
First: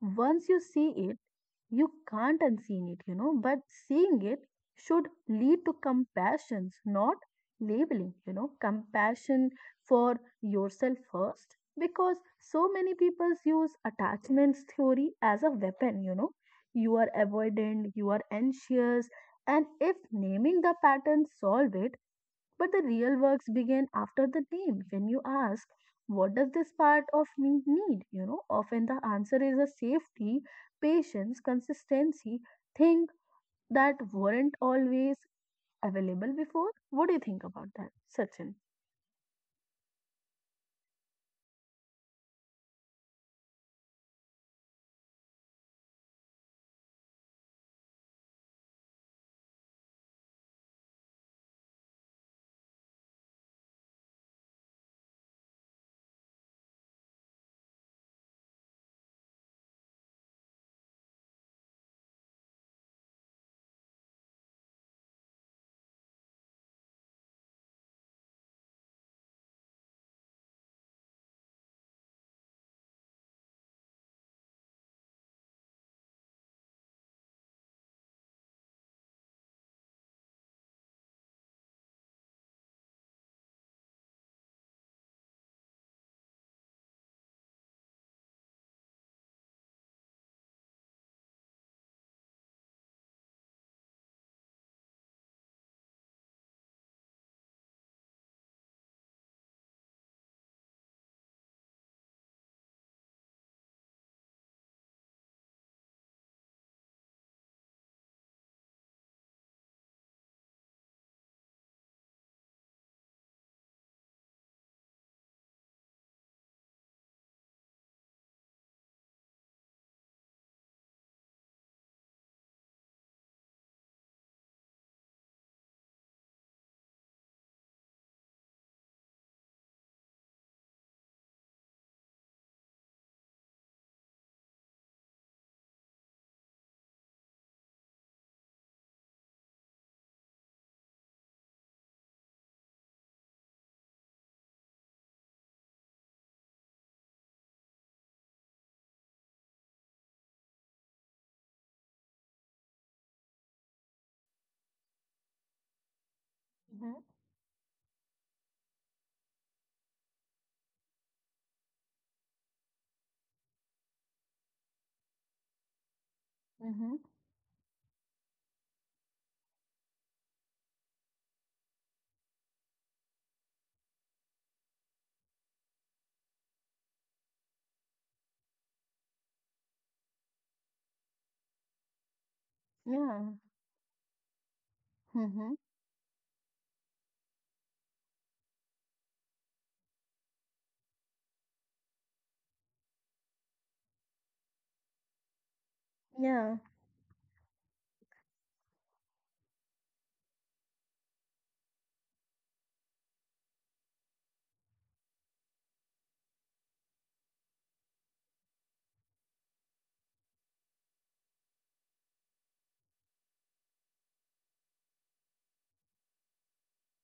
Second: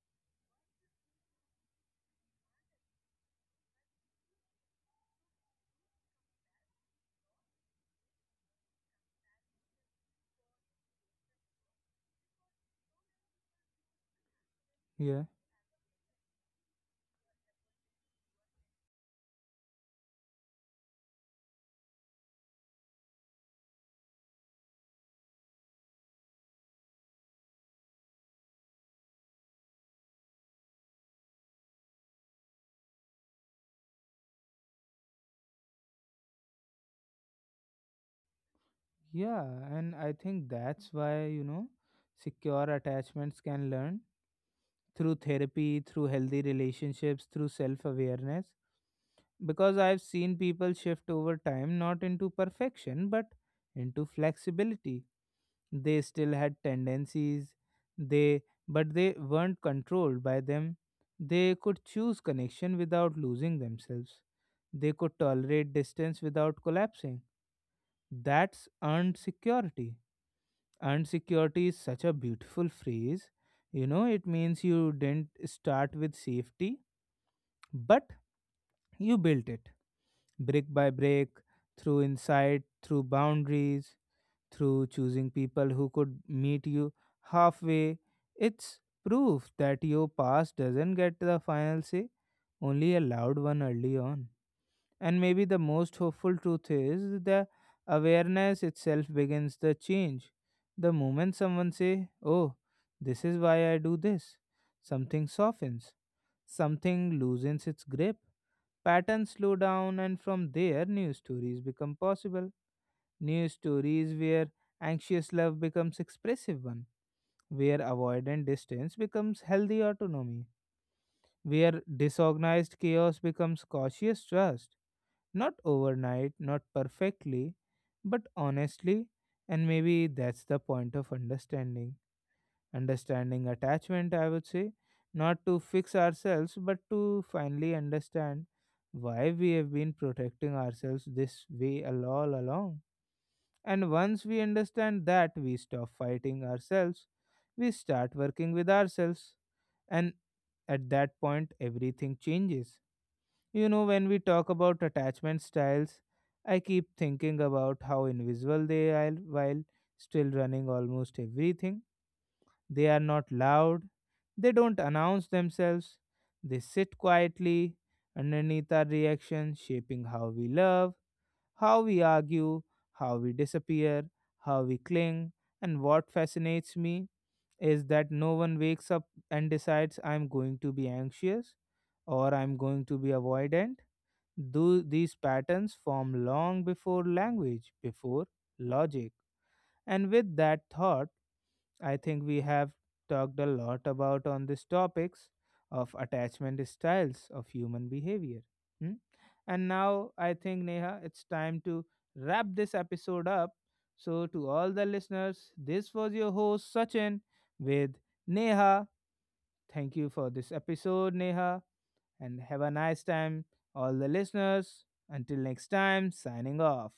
S2: Once you see it, you can't unseen it, you know, but seeing it should lead to compassion, not labeling, you know, compassion for yourself first. Because so many people use attachments theory
S1: Yeah.
S2: as a weapon, you know. You are avoidant, you are anxious, and if naming the pattern solve it, but the real works begin after the name. When you ask, what does this part of me need? You know, often the answer is a safety, patience, consistency, thing that weren't always available before. What do you think about that, Sachin?
S1: Yeah. And I think that's why, you know, secure attachments can learn through therapy, through healthy relationships, through self awareness. Because I've seen people shift over time, not into perfection, but into flexibility. They still had tendencies, they but they weren't controlled by them. They could choose connection without losing themselves. They could tolerate distance without collapsing. That's earned security. Earned security is such a beautiful phrase. You know, it means you didn't start with safety, but you built it brick by brick, through insight, through boundaries, through choosing people who could meet you halfway. It's proof that your past doesn't get the final say, only a loud one early on. And maybe the most hopeful truth is the awareness itself begins the change. The moment someone say, "Oh, this is why I do this," something softens, something loosens its grip, patterns slow down, and from there, new stories become possible. New stories where anxious love becomes expressive one, where avoidant distance becomes healthy autonomy, where disorganized chaos becomes cautious trust. Not overnight, not perfectly, but honestly, and maybe that's the point of understanding. Understanding attachment, I would say, not to fix ourselves, but to finally understand why we have been protecting ourselves this way all along. And once we understand that, we stop fighting ourselves, we start working with ourselves, and at that point, everything changes. You know, when we talk about attachment styles, I
S2: Mm-hmm.
S1: keep thinking about how invisible they are while still running almost everything. They are not loud, they don't announce themselves, they
S2: Mm-hmm.
S1: sit quietly underneath our reaction, shaping how we love, how we argue, how we disappear, how we cling. And what fascinates me is that no one wakes up and decides "I'm going to be anxious" or "I'm going to be
S2: Yeah.
S1: avoidant." Do these
S2: Mm-hmm.
S1: patterns form long before language, before logic? And with that thought, I think we have talked a lot about on these topics of
S2: Yeah.
S1: attachment styles of human behavior. Hmm? And now I think Neha, it's time to wrap this episode up. So to all the listeners, this was your host Sachin with Neha. Thank you for this episode, Neha, and have a nice time, all the listeners. Until next time, signing off.